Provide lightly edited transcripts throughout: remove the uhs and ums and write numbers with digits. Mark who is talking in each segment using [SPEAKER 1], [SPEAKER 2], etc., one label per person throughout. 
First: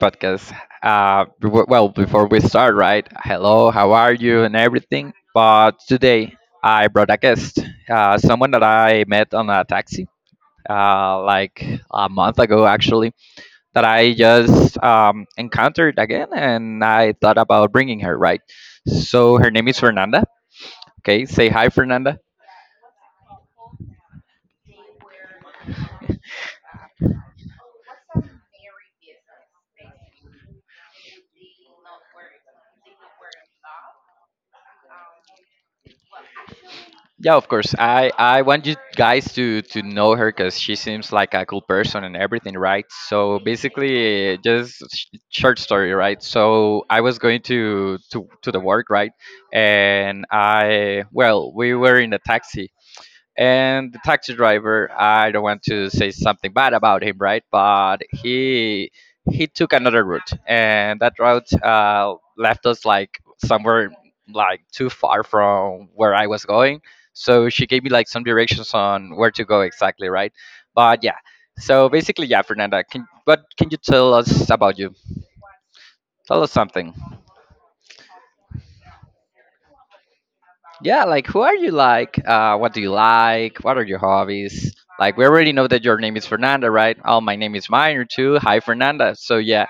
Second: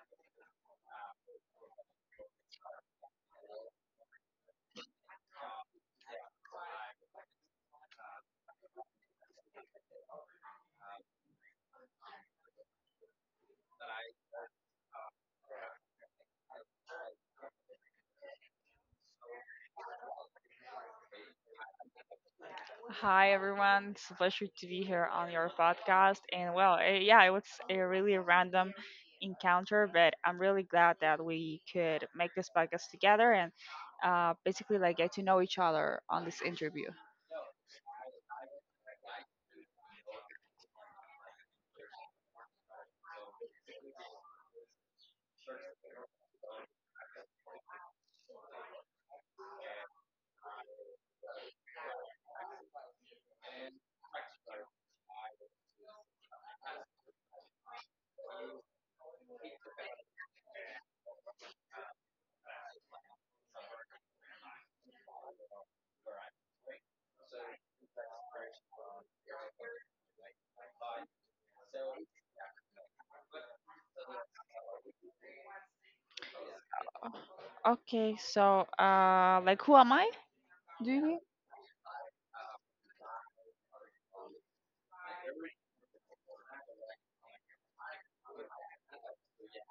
[SPEAKER 1] podcast, before we start, right? Hello, how are you, and everything. But today, I brought a guest, someone that I met on a taxi, like a month ago, actually, that I just encountered again, and I thought about bringing her, right? So her name is Fernanda. Okay, say hi, Fernanda.
[SPEAKER 2] Hi everyone, it's a pleasure to be here on your podcast. And well, yeah, it was a really random encounter, but I'm really glad that we could make this podcast together and basically like get to know each other on this interview.
[SPEAKER 1] Yeah, of course. I want you guys to know her because she seems like a cool person and everything, right? So basically, just short story, right? So I was going to the work, right? And I, well, we were in a taxi and the taxi driver, I don't want to say something bad about him, right? But he took another route, and that route left us like somewhere like too far from where I was going. So she gave me like some directions on where to go exactly, right? But yeah, so basically, yeah, Fernanda, what can you tell us about you? Tell us something.
[SPEAKER 2] O- Okay, so like who am I? Do you
[SPEAKER 1] Yeah,
[SPEAKER 2] mean?
[SPEAKER 1] like who are you like? What do you like? What are your hobbies? Like we already know that your name is Fernanda, right? Oh, my name is Minor too. Hi, Fernanda. So yeah,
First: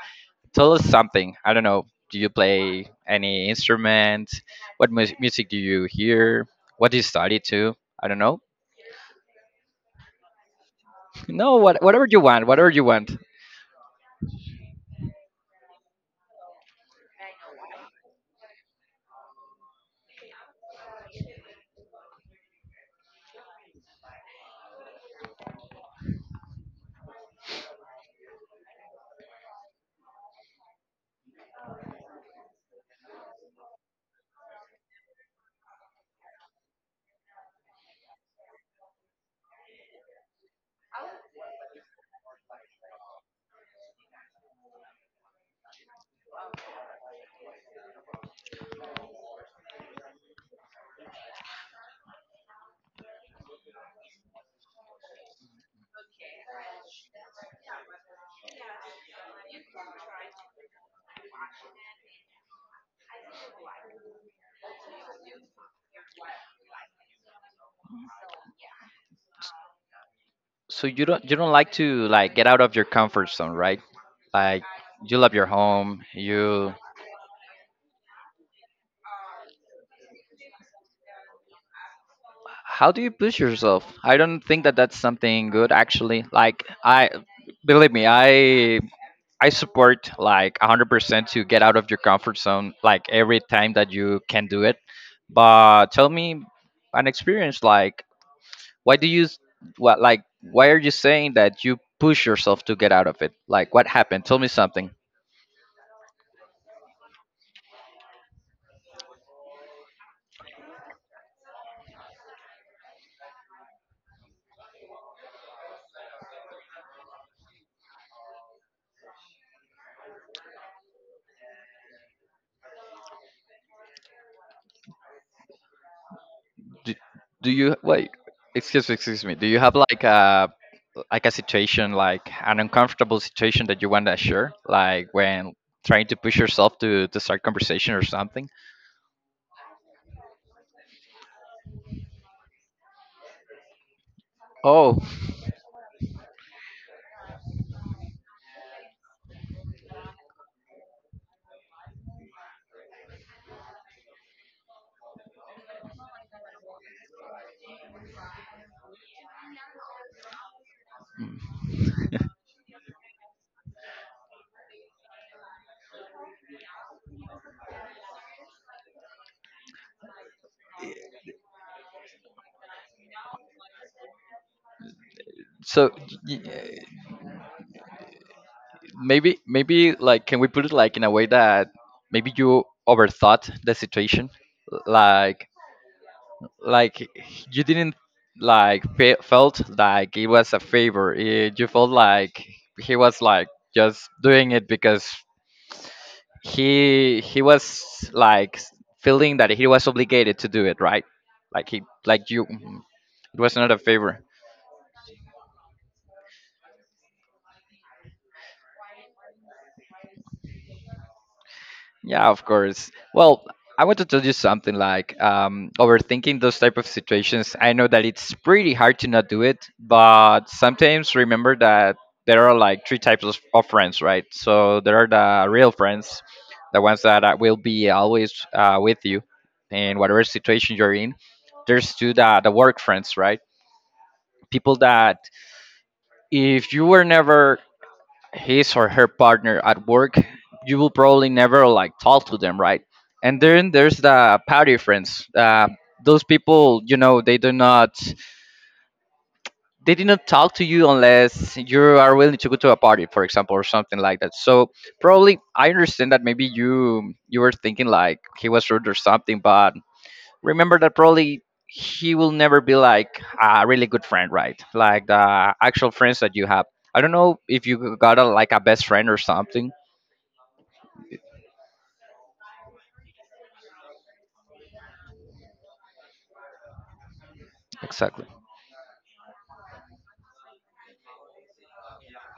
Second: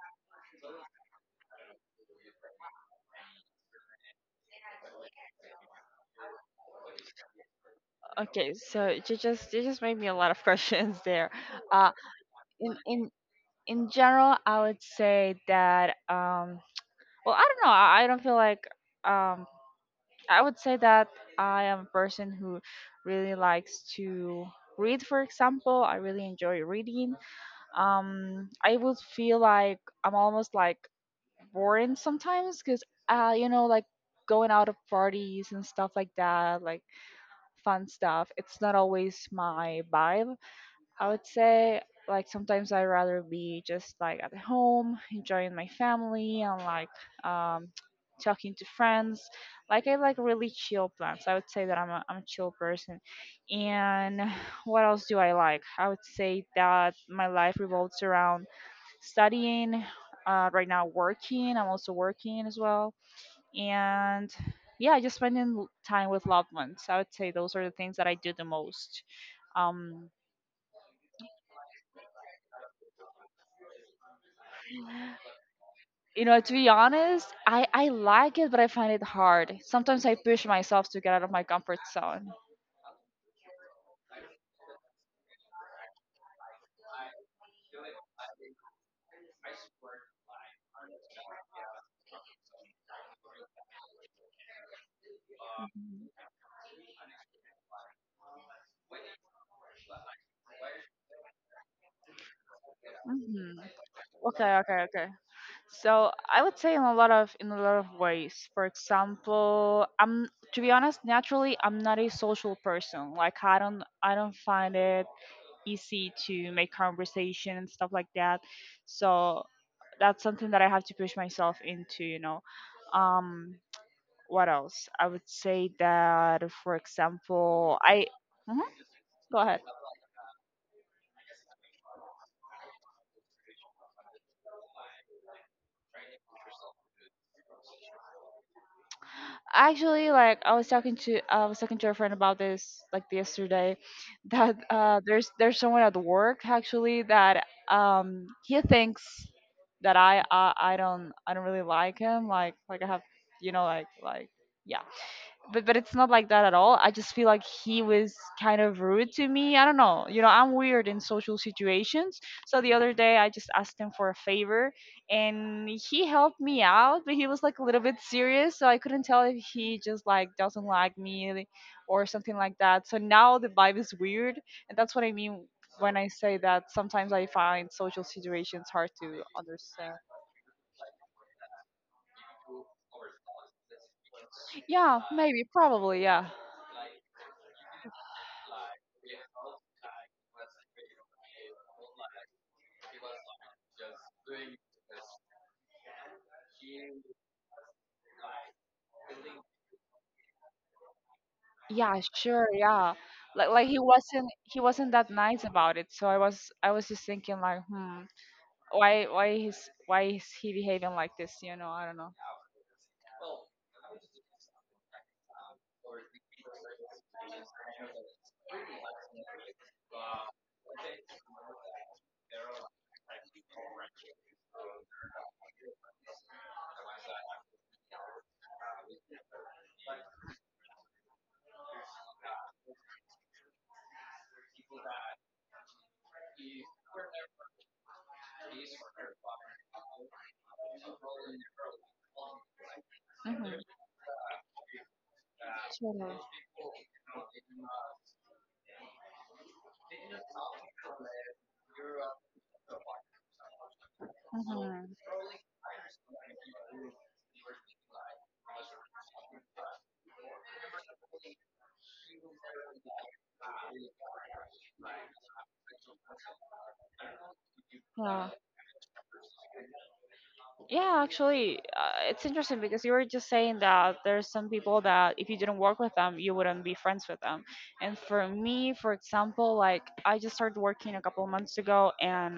[SPEAKER 1] tell us something. I don't know. Do you play any instrument? What music do you hear? What do you study too? I don't know.
[SPEAKER 2] Okay, so you just made me a lot of questions there.
[SPEAKER 1] No,
[SPEAKER 2] Uh,
[SPEAKER 1] whatever you want, whatever
[SPEAKER 2] in
[SPEAKER 1] you want.
[SPEAKER 2] in in general, I would say that well, I don't know. I don't feel like um I would say that I am a person who really likes to read, for example. I really enjoy reading. I would feel like I'm almost like boring sometimes because, you know, like going out of parties and stuff like that, like fun stuff, it's not always my vibe. I would say like sometimes I'd rather be just like at home, enjoying my family and like um talking to friends. Like I like really chill plans. I would say that I'm a chill person. And what else do I like? I would say that my life revolves around studying, right now working. I'm also working as well. And yeah, just spending time with loved ones. I would say those are the things that I do the most. Um
[SPEAKER 1] So you don't like to like get out of your comfort zone, right? Like you love your home.
[SPEAKER 2] You know, to be
[SPEAKER 1] You,
[SPEAKER 2] honest, I like it, but I find it hard. Sometimes I push myself to get out of my comfort zone.
[SPEAKER 1] how do you push yourself? I don't think that that's something good, actually. Like, I, believe me, I support like 100% to get out of your comfort zone, like every time that you can do it. But tell me an experience, like, why do you, what, like, why are you saying that you push yourself to get out of it?
[SPEAKER 2] hmm
[SPEAKER 1] Like, what happened? Tell me
[SPEAKER 2] Okay, okay,
[SPEAKER 1] something.
[SPEAKER 2] okay. So I would say in a lot of ways. For example, I'm to be honest, naturally I'm not a social person. Like I don't find it easy to make conversation and stuff like that. So that's something that I have to push myself into, you know. Um what else? I would say that, for
[SPEAKER 1] do, do you
[SPEAKER 2] example, I.
[SPEAKER 1] wait
[SPEAKER 2] Mhm.
[SPEAKER 1] excuse me, excuse me,
[SPEAKER 2] Go
[SPEAKER 1] do
[SPEAKER 2] ahead.
[SPEAKER 1] you have like a, like a situation, like an uncomfortable situation that you want to share, like when trying to push yourself to, start conversation or something?
[SPEAKER 2] Actually, like I was talking to a friend about this like yesterday, that
[SPEAKER 1] Oh,
[SPEAKER 2] there's someone at work actually that he thinks that I don't really like him like I have you know like yeah but it's not like that at all. I just feel like he was kind of rude to me. I don't know. You know, I'm weird in social situations. So the other day I just asked him for a favor and he helped me out, but he was like a little bit serious, so I couldn't tell if he just like doesn't like me or something like that. So now the vibe is weird, and that's what I mean
[SPEAKER 1] so
[SPEAKER 2] when I
[SPEAKER 1] y-
[SPEAKER 2] say that
[SPEAKER 1] y-
[SPEAKER 2] sometimes I find social situations hard to
[SPEAKER 1] maybe,
[SPEAKER 2] understand.
[SPEAKER 1] maybe like can we put it like in a way that maybe you overthought the situation,
[SPEAKER 2] Yeah, maybe,
[SPEAKER 1] like
[SPEAKER 2] probably, yeah.
[SPEAKER 1] like you didn't like felt like it was a favor. Eh, you felt like he was like just doing it because he was like feeling that he was obligated to do it, right? Like he,
[SPEAKER 2] Yeah,
[SPEAKER 1] like
[SPEAKER 2] sure,
[SPEAKER 1] you,
[SPEAKER 2] yeah.
[SPEAKER 1] it was
[SPEAKER 2] Like
[SPEAKER 1] not
[SPEAKER 2] he
[SPEAKER 1] a favor.
[SPEAKER 2] wasn't he wasn't that nice about it. So I was just thinking like, hmm, why why he's why is he behaving like this? You know, I don't know.
[SPEAKER 1] Yeah, of course. Well, I want to tell you something, like, overthinking those type of situations, I know that it's pretty hard to not do it, but sometimes remember that there are like three types of friends, right? So there are the real friends, the ones that will be always with you in whatever situation you're in. There's two, the work friends, right? People that, if you were never his or her partner at work, you will probably never like talk to them, right? And
[SPEAKER 2] Mm-hmm. Sure.
[SPEAKER 1] then there's the party friends. Those people, you know, they do not, they did not talk to you unless you are willing to go to a party, for example, or something like that. So probably I understand that maybe you were thinking like he was rude or something, but remember that probably he will never be like a really good friend, right? Like the actual friends that you have. I don't know if you
[SPEAKER 2] Mm-hmm.
[SPEAKER 1] got a,
[SPEAKER 2] Wow.
[SPEAKER 1] like a best friend or something.
[SPEAKER 2] Yeah, actually, it's interesting because you were just saying that there's some people that if you didn't work with them, you wouldn't be friends with them. And
[SPEAKER 1] Exactly.
[SPEAKER 2] for me, for example, like I just started working a couple of months ago, and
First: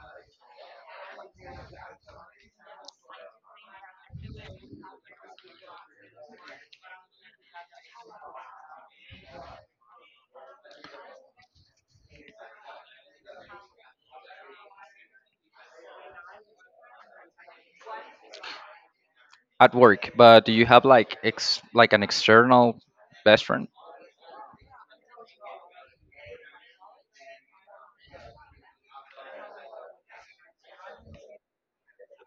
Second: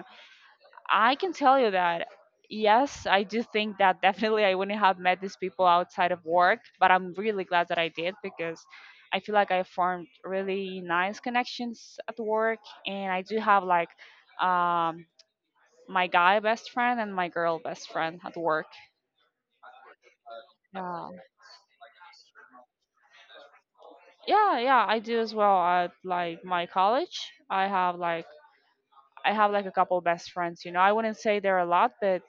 [SPEAKER 2] I can tell you that yes, I do think that definitely I wouldn't have met these people outside of work, but I'm really glad that I did because I feel like I formed really nice connections at work, and I do have like um, my guy best friend and my girl best friend at work.
[SPEAKER 1] At work, but do you have
[SPEAKER 2] Yeah.
[SPEAKER 1] like ex, like an external best friend?
[SPEAKER 2] Yeah, yeah, I do as well at like my college. I have like a couple best friends, you know. I wouldn't say they're a lot,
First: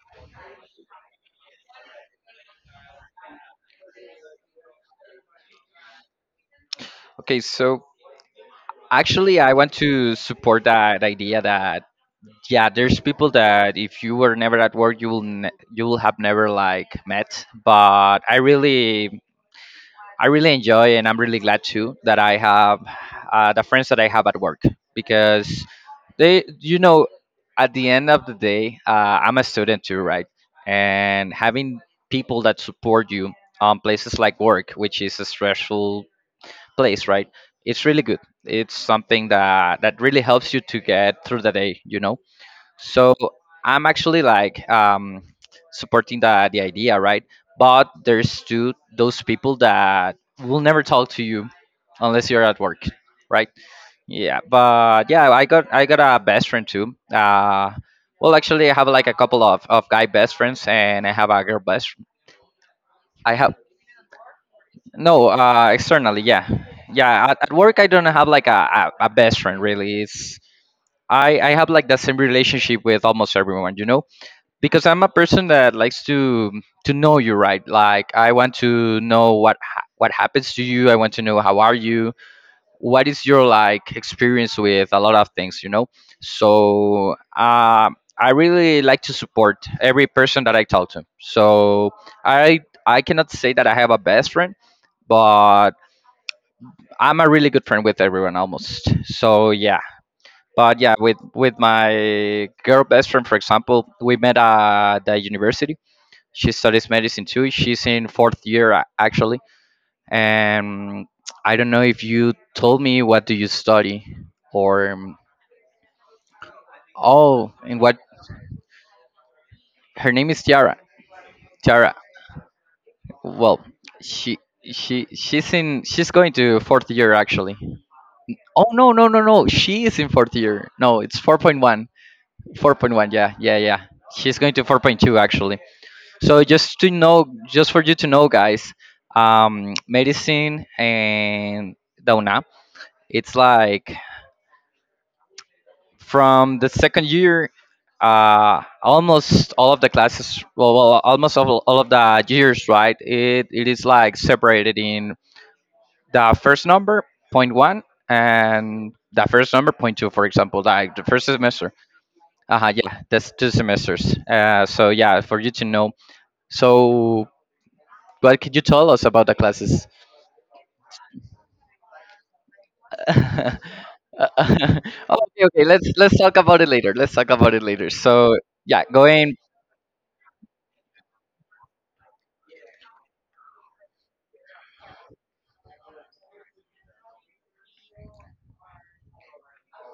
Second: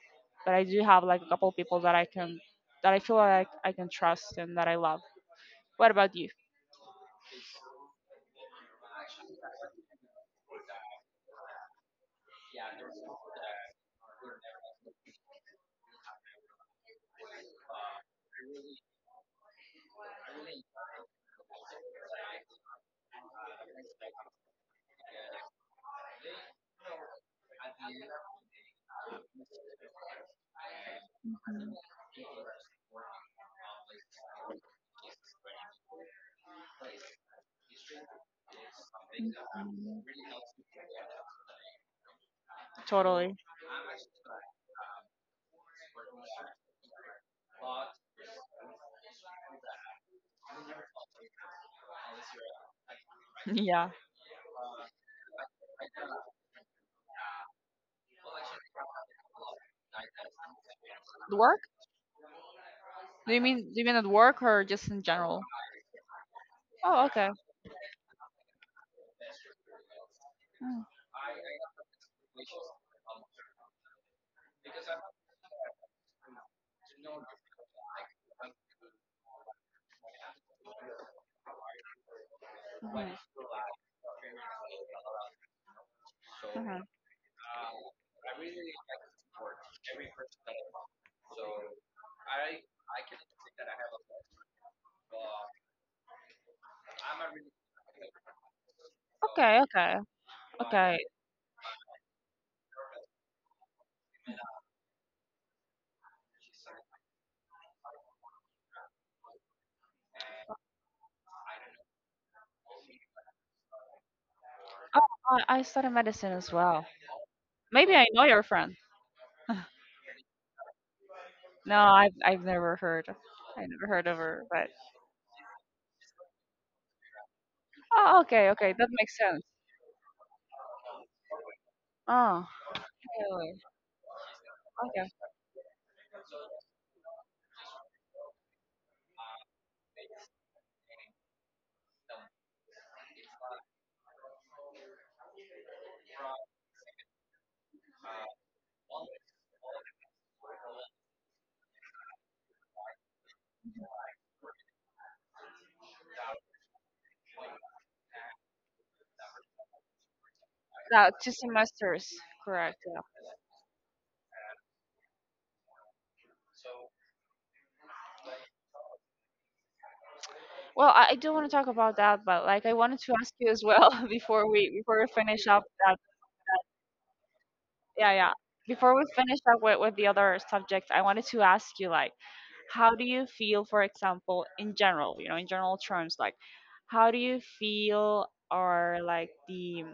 [SPEAKER 2] but I do have like a couple people that I can that I feel like I can trust and that I love. What about you?
[SPEAKER 1] Okay, so actually I want to support that idea that, yeah, there's people that if you were never at work, you will you will have never like met. But I really, I really enjoy, and I'm really glad too that I have the friends that I have at work because they, you know, at the end of the day, I'm a student too, right? And having people that support you on places like work, which is a stressful place, right? It's really good. It's something that really helps you to get through the day, you know. So
[SPEAKER 2] Totally.
[SPEAKER 1] I'm actually like supporting the idea, right? But there's still those people that will never talk to you unless you're at work, right?
[SPEAKER 2] Yeah.
[SPEAKER 1] Yeah, but yeah, I got a best friend too. Well, actually, I have like a couple of guy best friends, and I have
[SPEAKER 2] The
[SPEAKER 1] a girl
[SPEAKER 2] work?
[SPEAKER 1] best. I
[SPEAKER 2] Do you
[SPEAKER 1] have
[SPEAKER 2] mean do you mean at work or just in
[SPEAKER 1] no,
[SPEAKER 2] general?
[SPEAKER 1] externally, yeah,
[SPEAKER 2] Oh,
[SPEAKER 1] yeah.
[SPEAKER 2] okay.
[SPEAKER 1] At work, I don't have like a best friend, really. It's,
[SPEAKER 2] Mm,
[SPEAKER 1] I have like the same relationship with almost everyone, you know, because I'm a person that likes to know you, right. Like I want to know what what happens to you. I want to know how are you. What is your
[SPEAKER 2] mhm,
[SPEAKER 1] like experience with a lot of things, you know?
[SPEAKER 2] mhm.
[SPEAKER 1] So I really like to support every person that I talk to. So I I cannot say that I have a best friend, but I'm a really good friend with everyone almost. So
[SPEAKER 2] Okay,
[SPEAKER 1] yeah,
[SPEAKER 2] okay.
[SPEAKER 1] but yeah,
[SPEAKER 2] Okay.
[SPEAKER 1] with my girl best friend, for example, we met at the university. She studies medicine too. She's in fourth year, actually, and I don't know if you told me, what do you study? Or
[SPEAKER 2] Oh, I study medicine as well.
[SPEAKER 1] oh, in
[SPEAKER 2] Maybe
[SPEAKER 1] what?
[SPEAKER 2] I know your friend.
[SPEAKER 1] Her name is Tiara.
[SPEAKER 2] No,
[SPEAKER 1] Tiara.
[SPEAKER 2] I've never heard.
[SPEAKER 1] Well,
[SPEAKER 2] I never heard of
[SPEAKER 1] she
[SPEAKER 2] her, but
[SPEAKER 1] she she's in, she's going to fourth year actually.
[SPEAKER 2] oh, okay,
[SPEAKER 1] Oh
[SPEAKER 2] okay, that
[SPEAKER 1] no, no,
[SPEAKER 2] makes
[SPEAKER 1] no,
[SPEAKER 2] sense.
[SPEAKER 1] no, she is in fourth year, no, it's 4.1.
[SPEAKER 2] Oh,
[SPEAKER 1] 4.1, yeah, yeah,
[SPEAKER 2] really?
[SPEAKER 1] yeah. She's going to
[SPEAKER 2] Okay.
[SPEAKER 1] 4.2 actually. So just to know, just for you to know, guys, medicine and the UNAM, it's like from the second year, almost all of the classes, almost all of the years, right? It is like separated in the first number, point one, and the first number, point two, for example, like the
[SPEAKER 2] Now
[SPEAKER 1] first
[SPEAKER 2] two
[SPEAKER 1] semester.
[SPEAKER 2] semesters,
[SPEAKER 1] Uh-huh,
[SPEAKER 2] correct?
[SPEAKER 1] yeah,
[SPEAKER 2] Yeah.
[SPEAKER 1] that's two semesters. So, yeah, for you to know. So, what could you tell us about the classes?
[SPEAKER 2] Well, I do want to talk about that, but like I wanted to ask you as well
[SPEAKER 1] Uh,
[SPEAKER 2] before we
[SPEAKER 1] okay,
[SPEAKER 2] finish
[SPEAKER 1] okay.
[SPEAKER 2] up
[SPEAKER 1] Let's
[SPEAKER 2] that.
[SPEAKER 1] let's talk about it later. Let's talk about it later.
[SPEAKER 2] Yeah, yeah.
[SPEAKER 1] So yeah,
[SPEAKER 2] Before we
[SPEAKER 1] going.
[SPEAKER 2] finish up with, the other subject, I wanted to ask you like, how do you feel, for example, in general, you know, in general terms, like, how do you feel are like the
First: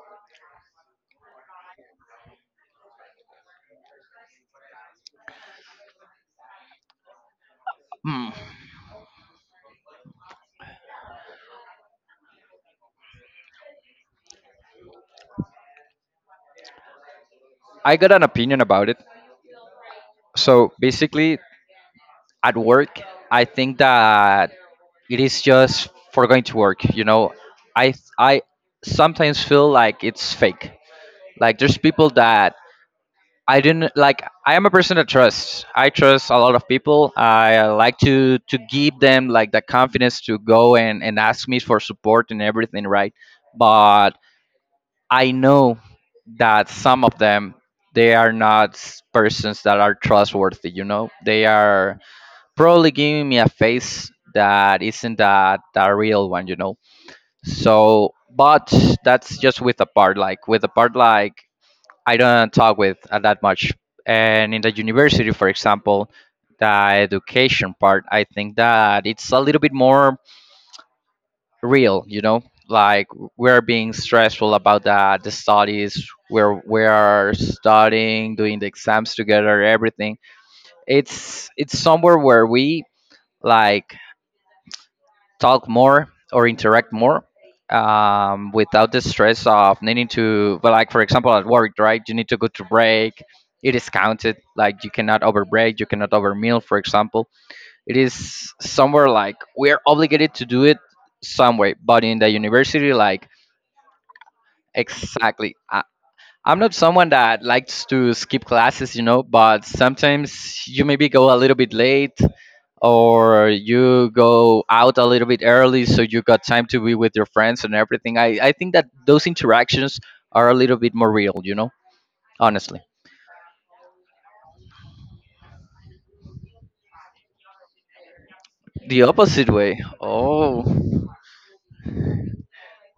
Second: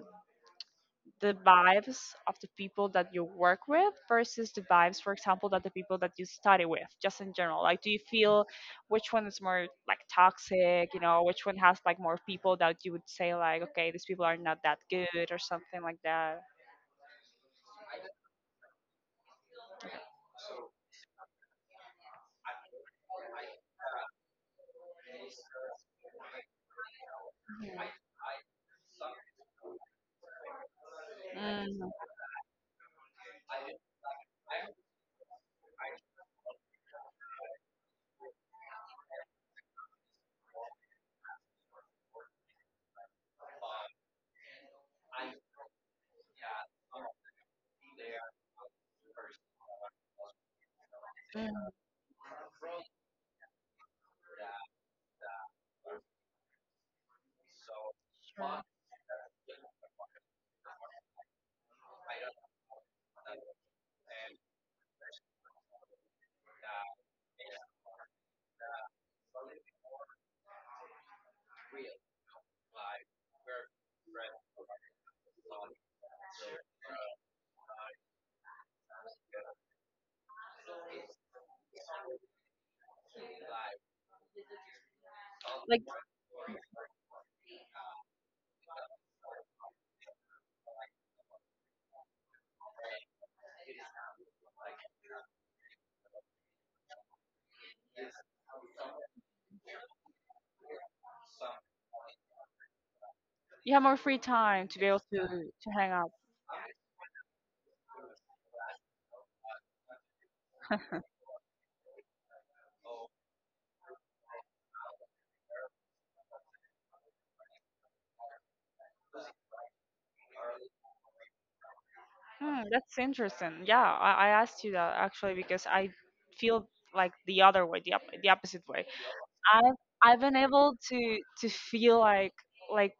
[SPEAKER 2] the vibes of the people that you work with versus the vibes, for example, that the people that you study with, just in general? Like, do you feel which one is more like toxic, you know, which one has like more people that you would say, like, okay, these people are not that good or something like that?
[SPEAKER 1] I got an opinion about it. So basically, at work, I think that it is just for going to work. You know, I I sometimes feel like it's fake. Like there's
[SPEAKER 2] Mm,
[SPEAKER 1] people that I didn't like. I am a person that trusts. I trust a lot of people. I, like to give them like the confidence to go and ask me for support and everything, right? But, I know that some of them, they are not persons that are trustworthy. You know, they
[SPEAKER 2] mm.
[SPEAKER 1] are probably giving me a face that isn't that a real one. You know, so but that's just with a part, like with a part, like I don't talk with that much. And in the university, for example, the education part, I think that it's a little bit more real, you know, like we're being stressful about the studies, we're studying, doing the exams together, everything. It's somewhere where we, like, talk
[SPEAKER 2] Like,
[SPEAKER 1] more or interact more, without the stress of needing to, but like, for example, at work, right, you need to go to break, it is counted, like you cannot over break, you cannot over meal, for example, it is somewhere like we're obligated to do it some way. But in the university, like,
[SPEAKER 2] you have more free time to be able
[SPEAKER 1] exactly.
[SPEAKER 2] to
[SPEAKER 1] I,
[SPEAKER 2] hang out.
[SPEAKER 1] I'm not someone that likes to skip classes, you know, but sometimes you maybe go a little bit late or you go out a little bit early so you got time to be with your friends and everything. I think that those interactions are a little bit more real, you know,
[SPEAKER 2] Hmm,
[SPEAKER 1] honestly.
[SPEAKER 2] that's interesting. Yeah, I asked you that actually because I feel like the other way, the opposite way.
[SPEAKER 1] The opposite
[SPEAKER 2] I've
[SPEAKER 1] way.
[SPEAKER 2] I've been
[SPEAKER 1] Oh,
[SPEAKER 2] able to feel like like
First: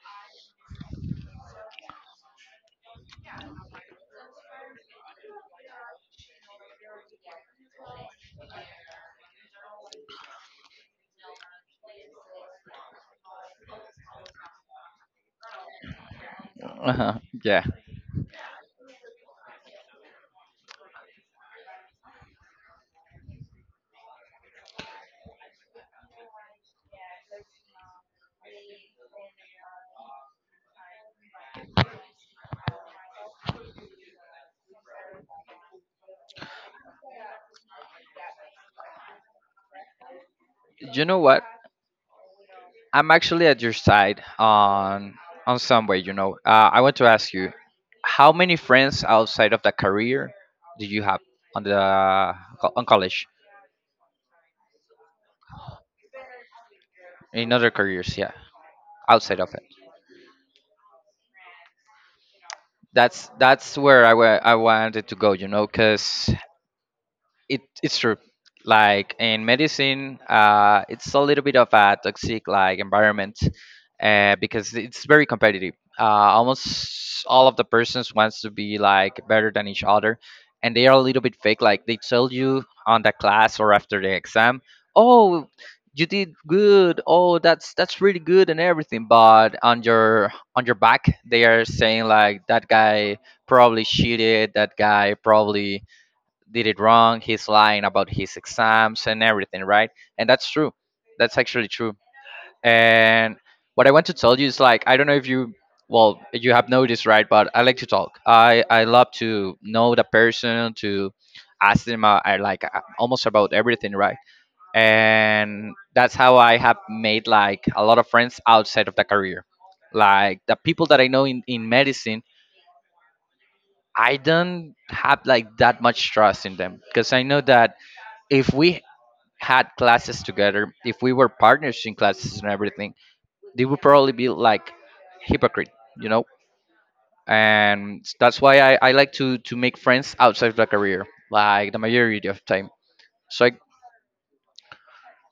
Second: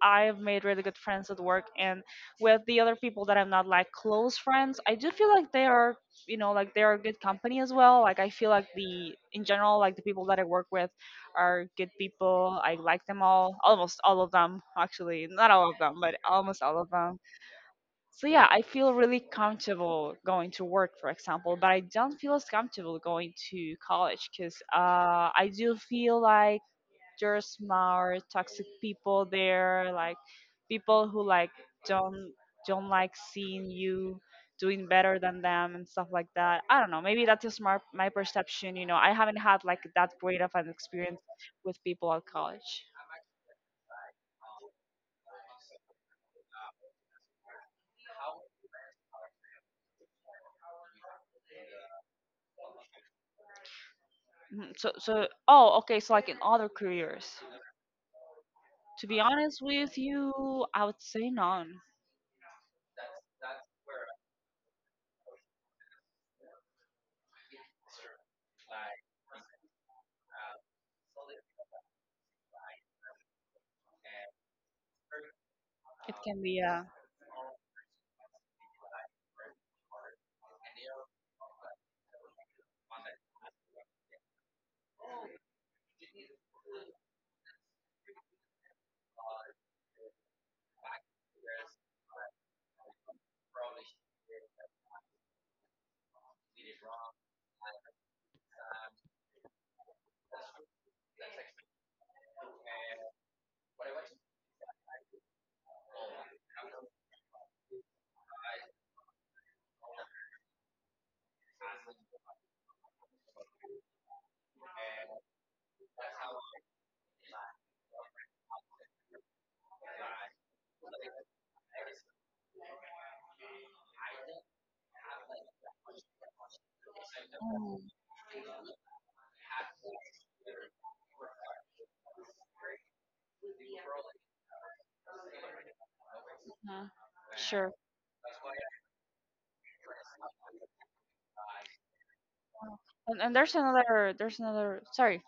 [SPEAKER 2] I've made really good friends at work and with the other people that I'm not like close friends, I do feel like they are you know like they are good company as well. Like I feel like the in general like the people that I work with are good people. I like them all, almost all of them actually, not all of them, but almost all of
[SPEAKER 1] uh
[SPEAKER 2] them
[SPEAKER 1] yeah.
[SPEAKER 2] so yeah, I feel really comfortable going to work, for example, but I don't feel as comfortable going to college because I do feel like there's more toxic people there, like people who like don't don't like seeing you doing better than them and stuff like that. I don't know. Maybe that's just my perception. You know, I haven't had like that great of an
[SPEAKER 1] You know
[SPEAKER 2] experience
[SPEAKER 1] what?
[SPEAKER 2] with people at college.
[SPEAKER 1] I'm actually at your side on some way, you know. I want to ask you, how many friends outside of the career do you have? On the on college,
[SPEAKER 2] Mhm, so so oh okay. So like in other careers.
[SPEAKER 1] in other careers, yeah,
[SPEAKER 2] To be
[SPEAKER 1] outside of it.
[SPEAKER 2] honest with you, I would say none.
[SPEAKER 1] That's where I I wanted to go, you know, because it, it's true. Like in medicine, it's a little bit of a toxic like environment, because it's very competitive.
[SPEAKER 2] It can be a
[SPEAKER 1] Almost all of the persons wants to be like better than each other, and they are a little bit fake. Like they tell you on the class or after the exam, oh, you did good. Oh, that's really good and everything. But on your, on your back, they are saying like that guy probably cheated. That guy probably did it wrong. He's lying about his exams and everything, right? And that's true. That's actually true. And what I want to tell you is like, I don't know if you, well, you have noticed, right? But I like to talk. I love to know the person, to ask them, I like almost about everything, right? And that's how I have made like a lot of friends outside of the career. Like the people that I know in medicine, I don't have like that much trust in them because I know that
[SPEAKER 2] Mhm.
[SPEAKER 1] if we had classes together, if we were partners in classes and everything, they would probably be like hypocrite, you know?
[SPEAKER 2] Sure.
[SPEAKER 1] And that's why I like to make friends outside of the career, like the majority of time.
[SPEAKER 2] And, and
[SPEAKER 1] So I,
[SPEAKER 2] there's another there's another sorry,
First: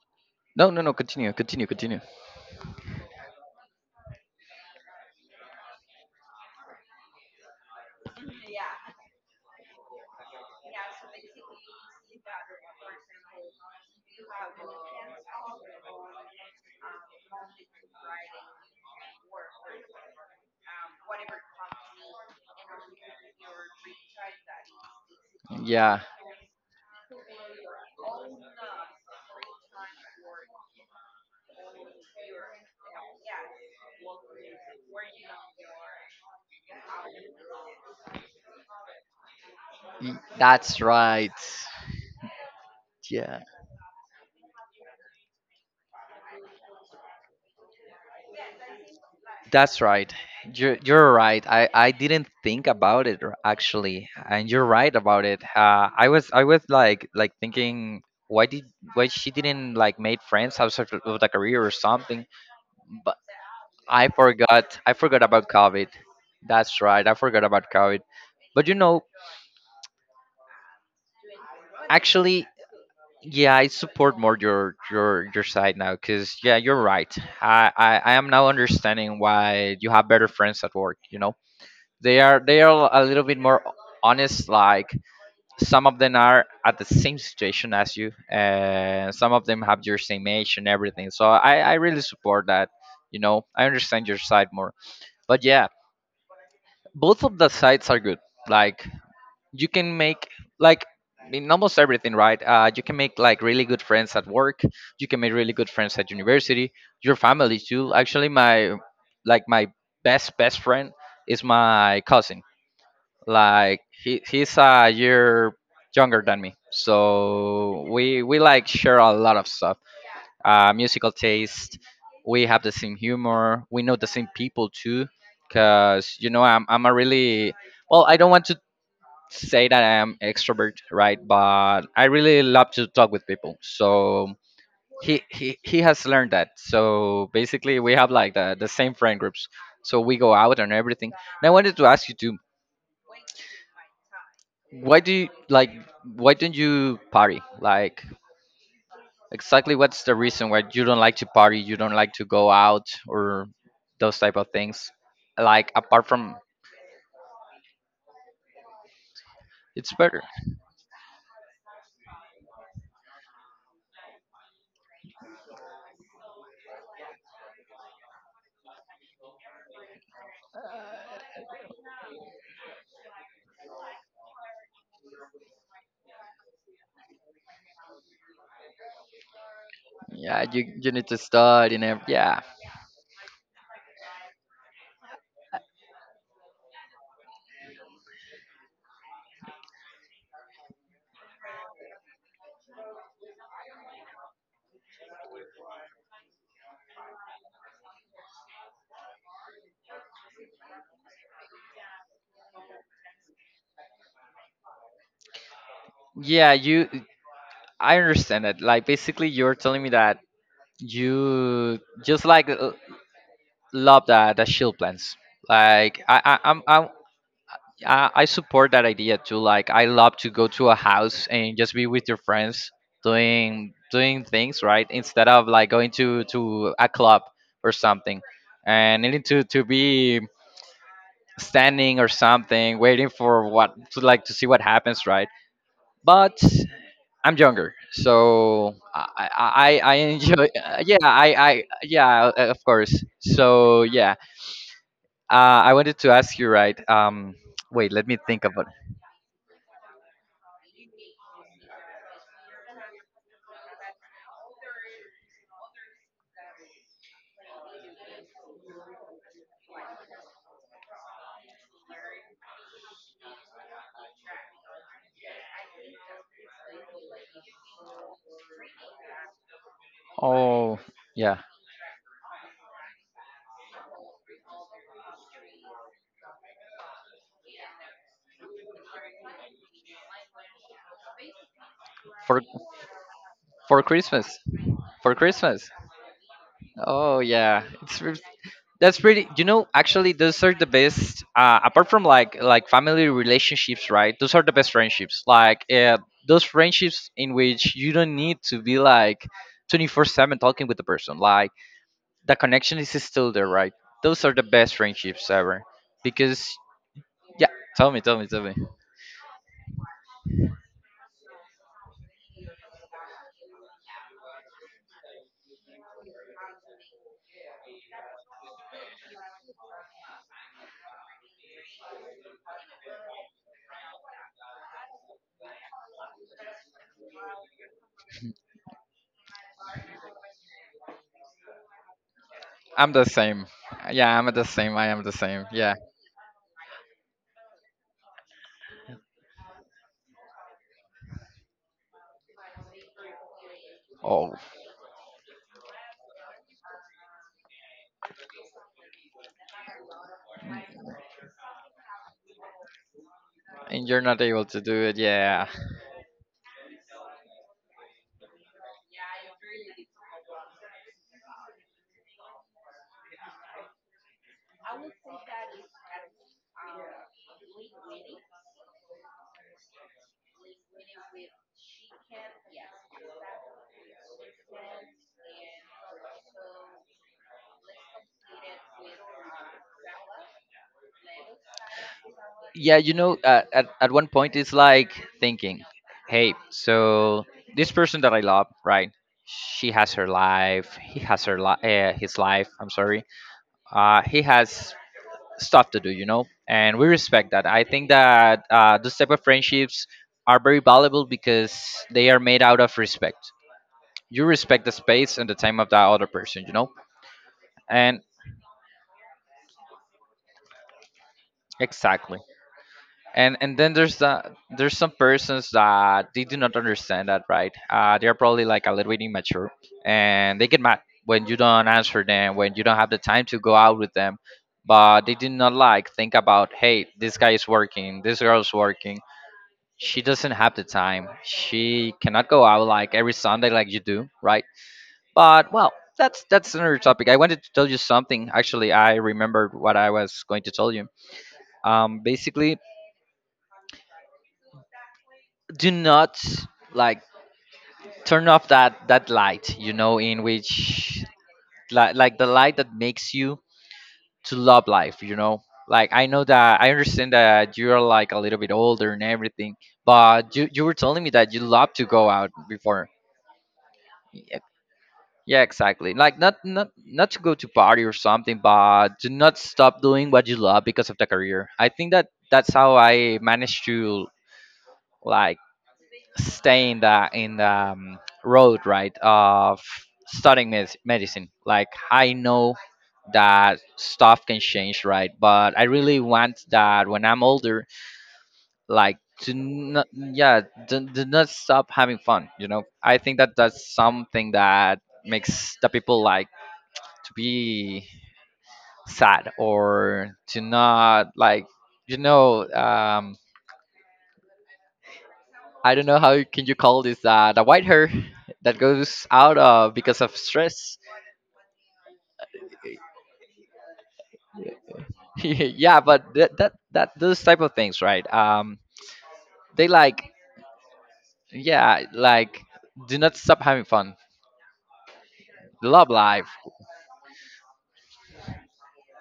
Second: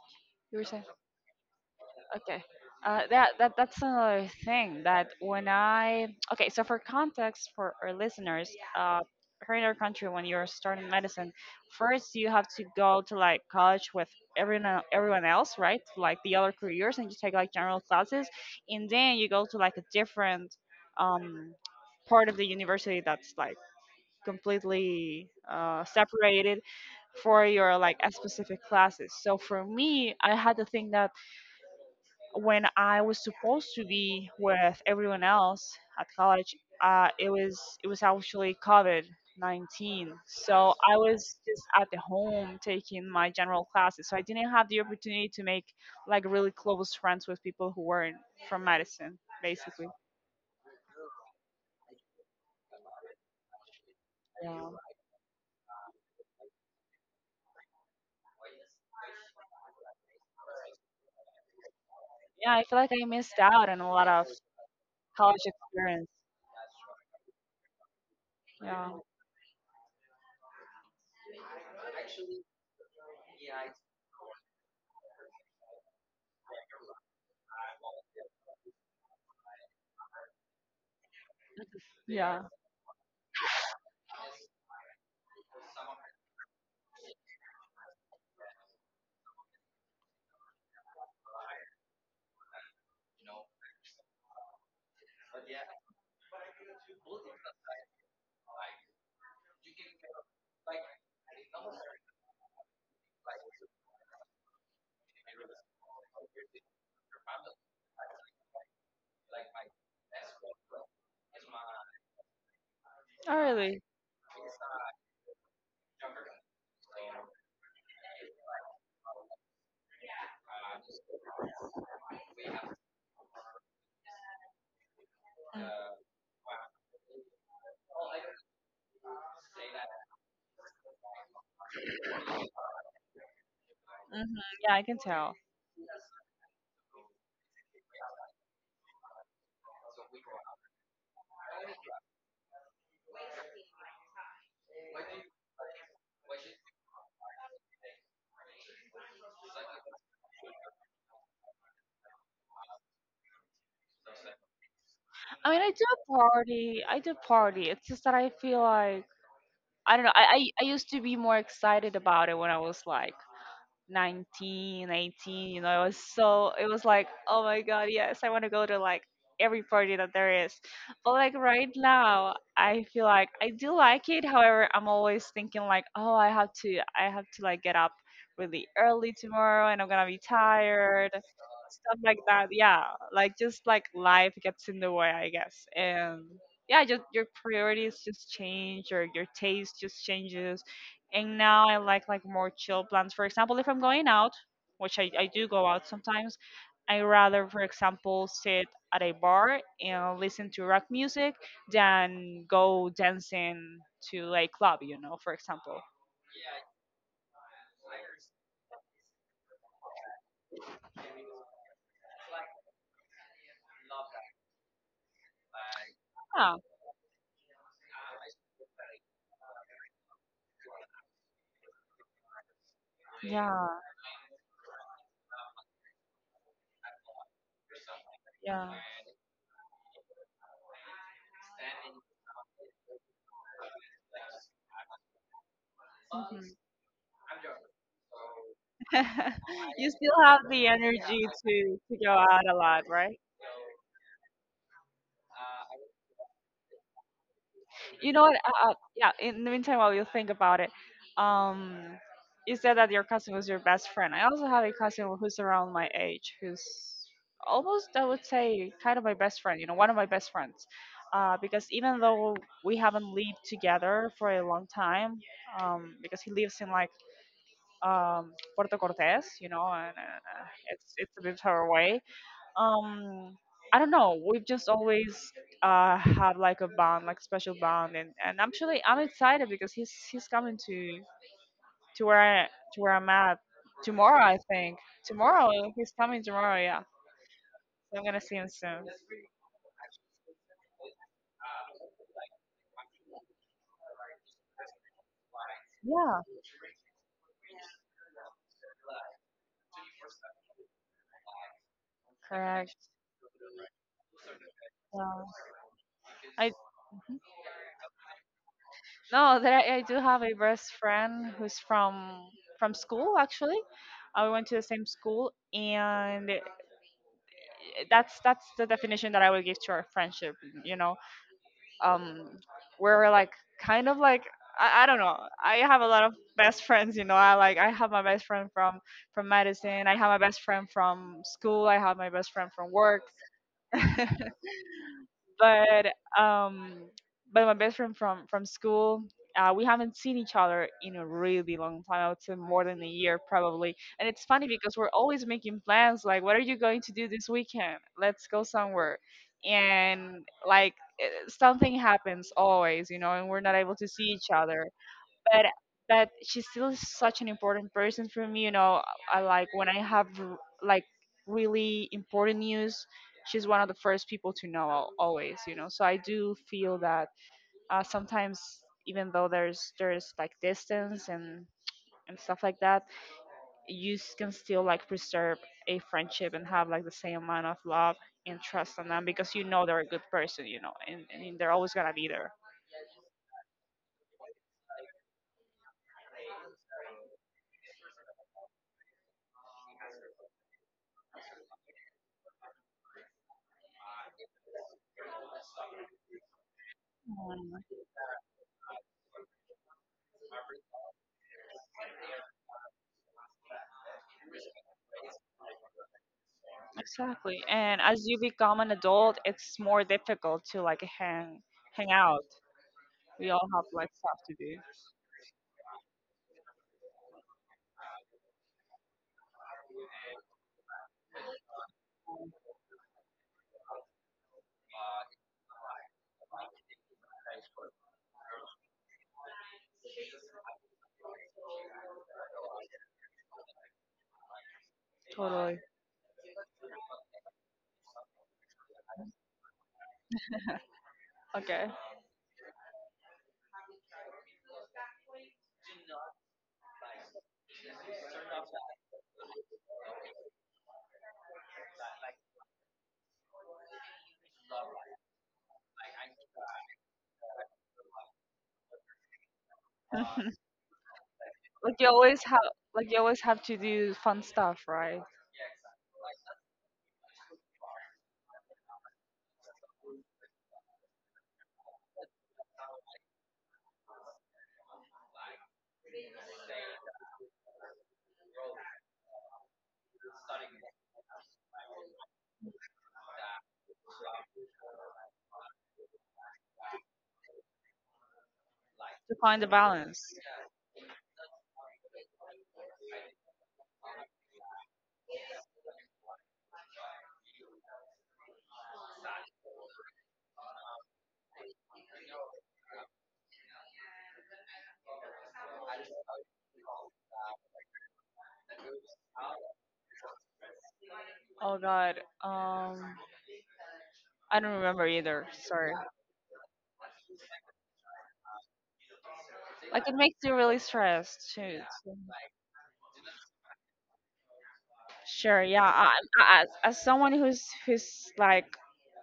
[SPEAKER 2] you were
[SPEAKER 1] no, no,
[SPEAKER 2] saying
[SPEAKER 1] no, continue, continue, continue.
[SPEAKER 2] Okay. That's another thing that when I okay, so for context for our listeners, uh, here in our country, when you're starting medicine, first you have to go to like college with everyone else, right? Like the other careers, and you take like general classes, and then you go to like a different um part of the university that's like completely
[SPEAKER 1] Yeah,
[SPEAKER 2] separated for your like a specific classes. So for me, I had to think that when I was supposed to be with everyone else at college, it was actually COVID 19. So
[SPEAKER 1] That's
[SPEAKER 2] I
[SPEAKER 1] right.
[SPEAKER 2] was just at the home taking my general classes. So I didn't have the opportunity to make like really close friends with people who weren't from medicine,
[SPEAKER 1] That's
[SPEAKER 2] basically.
[SPEAKER 1] right. You're right. I didn't think about it actually, and you're
[SPEAKER 2] Yeah,
[SPEAKER 1] right about it. I was like thinking why did why she didn't like made friends outside of the career or something.
[SPEAKER 2] yeah I feel like I
[SPEAKER 1] But
[SPEAKER 2] missed out on a lot
[SPEAKER 1] I
[SPEAKER 2] of
[SPEAKER 1] forgot I forgot
[SPEAKER 2] college
[SPEAKER 1] about COVID.
[SPEAKER 2] experience.
[SPEAKER 1] That's right. I forgot about COVID. But you
[SPEAKER 2] Yeah,
[SPEAKER 1] know, actually, yeah, I support more your side now because yeah, you're right. I am now understanding why you have better friends at work. You know, they are
[SPEAKER 2] yeah.
[SPEAKER 1] they are a little bit more honest. Like some of them are at the same situation as you, and some of them have your same age and everything, so I really support that, you know? I understand your side more. But yeah, both of the sides are good. Like, you can make like in almost everything, right? You can make like really good friends at work. You can make really good friends at university. Your family too. Actually, my best best friend is my cousin.
[SPEAKER 2] Oh, really?
[SPEAKER 1] Like he's a year younger than me, so we like share a lot of stuff. Musical taste. We have the same humor. We know the same people too, cause, you know, I'm a really well. I don't want to say that I'm extrovert, right? But I really love to talk with people.
[SPEAKER 2] Mm-hmm.
[SPEAKER 1] So
[SPEAKER 2] Yeah, I can
[SPEAKER 1] he
[SPEAKER 2] tell.
[SPEAKER 1] he he has learned that. So basically, we have like the same friend groups. So we go out and everything. And I wanted to ask you too. why do you like why don't you party? Like, exactly, what's the reason why you don't like to party, you don't like to go out, or those type of things,
[SPEAKER 2] I mean, I
[SPEAKER 1] like
[SPEAKER 2] do
[SPEAKER 1] apart from
[SPEAKER 2] party. I do party. It's just that I feel like
[SPEAKER 1] it's
[SPEAKER 2] I don't know. I,
[SPEAKER 1] better?
[SPEAKER 2] I I used to be more excited about it when I was like 19, 18, you know it was so it was like oh my god yes I want to go to like every party that there is but like right now I feel like I do like it however I'm always thinking like oh i have to like get up really early tomorrow and I'm gonna be
[SPEAKER 1] Yeah, you need
[SPEAKER 2] tired
[SPEAKER 1] to study and
[SPEAKER 2] stuff like
[SPEAKER 1] yeah.
[SPEAKER 2] that yeah like just like life gets in the way I guess and yeah just your priorities just change or your taste just changes and now I like more chill plans. For example, if I'm going out, which I do go out sometimes, I rather, for example, sit at a bar and listen to rock music than go dancing to a club, you know, for example.
[SPEAKER 1] Yeah, you, I understand it. Like, basically, you're telling me that you just like, love the shield plans. Like, i i
[SPEAKER 2] Yeah,
[SPEAKER 1] i'm i am I support that idea too. Like, I love to go to a house and just be with your friends doing
[SPEAKER 2] yeah,
[SPEAKER 1] doing things, right? Instead of like going to a club or something,
[SPEAKER 2] yeah.
[SPEAKER 1] and needing to be standing or something, waiting for what to like to see what happens, right? But
[SPEAKER 2] Mhm.
[SPEAKER 1] I'm younger, so I I, I
[SPEAKER 2] You
[SPEAKER 1] I
[SPEAKER 2] still have
[SPEAKER 1] enjoy.
[SPEAKER 2] the
[SPEAKER 1] Yeah,
[SPEAKER 2] energy to go out a
[SPEAKER 1] of
[SPEAKER 2] lot,
[SPEAKER 1] course.
[SPEAKER 2] right?
[SPEAKER 1] So yeah, I wanted to ask you, right? Wait, let
[SPEAKER 2] You
[SPEAKER 1] me
[SPEAKER 2] know what?
[SPEAKER 1] think about.
[SPEAKER 2] Yeah. In the meantime, while you think about it, um, you said that your cousin was your best friend. I also had a cousin who's around my age, who's almost, I would say, kind of my best friend. You know, one of my best friends. Because even though we haven't lived together for a long time, because he lives in like Puerto Cortes, you know, and
[SPEAKER 1] Oh.
[SPEAKER 2] it's a bit
[SPEAKER 1] Yeah,
[SPEAKER 2] far away. Um, I don't know, we've just always have like a bond, like special bond. And actually I'm excited because he's coming to where
[SPEAKER 1] for
[SPEAKER 2] I to where I'm at
[SPEAKER 1] for
[SPEAKER 2] tomorrow, I
[SPEAKER 1] Christmas.
[SPEAKER 2] think.
[SPEAKER 1] For
[SPEAKER 2] Tomorrow,
[SPEAKER 1] Christmas.
[SPEAKER 2] he's coming tomorrow, yeah.
[SPEAKER 1] Oh yeah,
[SPEAKER 2] So I'm gonna see him soon.
[SPEAKER 1] that's pretty. You know, actually, those are the best. Apart from like family relationships, right? Those are the best friendships. Like,
[SPEAKER 2] Yeah,
[SPEAKER 1] those friendships in which you don't need to be like 24/7 talking with the person. Like, the connection
[SPEAKER 2] correct.
[SPEAKER 1] is still there, right? Those are the best
[SPEAKER 2] Um,
[SPEAKER 1] friendships ever. Because,
[SPEAKER 2] I
[SPEAKER 1] yeah, tell me, tell me, tell me.
[SPEAKER 2] No, that I do have a best friend who's from school actually. We went to the same school, and that's the definition that I would give to our friendship, you know. Um, we're like kind of like, I don't know, I have a lot of best friends, you know. I like, I have my best friend from medicine, I have my best friend from school, I have my best friend from
[SPEAKER 1] I'm
[SPEAKER 2] work.
[SPEAKER 1] the same. Yeah, I'm the same. I am the same. Yeah.
[SPEAKER 2] But um, but my best friend from school, we haven't seen each other in a really long time. I would say more than a year probably. And it's
[SPEAKER 1] Oh,
[SPEAKER 2] funny because we're always making plans, like, what are you going to do this weekend, let's go somewhere. And like, something happens always, you know, and we're not able to
[SPEAKER 1] and
[SPEAKER 2] see
[SPEAKER 1] you're not
[SPEAKER 2] each
[SPEAKER 1] able to
[SPEAKER 2] other.
[SPEAKER 1] do it.
[SPEAKER 2] but
[SPEAKER 1] Yeah.
[SPEAKER 2] but she's still such an important person for me, you know. I like, when I have like really important news, she's one of the first people to know always, you know. So I do feel that sometimes, even though there's like distance and stuff like that, you can still like preserve a friendship and have like the same amount of love and trust on them, because you know they're a good person, you know. And they're always gonna be there.
[SPEAKER 1] Yeah, you know, at one point, it's like thinking, hey, so this person that I love, right, she has her life, he has her li- his life, I'm sorry. He has stuff to do, you know, and we respect that. I think that, those type of friendships are very valuable because they are made out of respect. You respect the space and the time of that other person, you know?
[SPEAKER 2] Exactly. And
[SPEAKER 1] And
[SPEAKER 2] as you become an adult, it's more difficult to like hang
[SPEAKER 1] exactly.
[SPEAKER 2] out. We
[SPEAKER 1] and
[SPEAKER 2] all
[SPEAKER 1] and
[SPEAKER 2] have
[SPEAKER 1] then
[SPEAKER 2] like
[SPEAKER 1] there's
[SPEAKER 2] stuff
[SPEAKER 1] the,
[SPEAKER 2] to do.
[SPEAKER 1] there's some persons that they do not understand that, right? They are probably like a little bit immature, and they get mad when you don't answer them, when you don't have the time to go out with them. But they do not like think about, hey, this guy is working, this girl's working, she doesn't have the time, she cannot go out like every Sunday like you do, right? But well, that's another topic. I wanted to tell you something. Actually, I remembered what I was going to tell you.
[SPEAKER 2] Okay.
[SPEAKER 1] Basically, do not like turn off that light, you know, in which, like the light that makes you to love life, you know? Like, I know that, I understand that you're like a little bit older and everything.
[SPEAKER 2] Like,
[SPEAKER 1] But you were telling me that you love to
[SPEAKER 2] you
[SPEAKER 1] go
[SPEAKER 2] always
[SPEAKER 1] out
[SPEAKER 2] have, like
[SPEAKER 1] before.
[SPEAKER 2] you always have to do fun
[SPEAKER 1] Yeah,
[SPEAKER 2] stuff, right?
[SPEAKER 1] yeah, exactly, like, not to go to party or something, but to not stop doing what you love because of the career. I think that that's how I managed to like stay in the road, right, of studying medicine. Like, I know that stuff can change, right, but I really want that when I'm older, like
[SPEAKER 2] To
[SPEAKER 1] to
[SPEAKER 2] find the
[SPEAKER 1] not,
[SPEAKER 2] balance.
[SPEAKER 1] yeah, to not stop having fun, you know? I think that that's something that makes the people like to be sad or to not like, you know? I don't know how can you call this, the white hair that goes out of because of stress.
[SPEAKER 2] Oh god. Um, I don't remember either. Sorry.
[SPEAKER 1] Yeah, but that those type of things, right? They
[SPEAKER 2] Like it
[SPEAKER 1] like
[SPEAKER 2] makes you really stressed too.
[SPEAKER 1] yeah, like, do not stop having fun,
[SPEAKER 2] Sure, yeah.
[SPEAKER 1] love
[SPEAKER 2] I,
[SPEAKER 1] life.
[SPEAKER 2] as someone who's like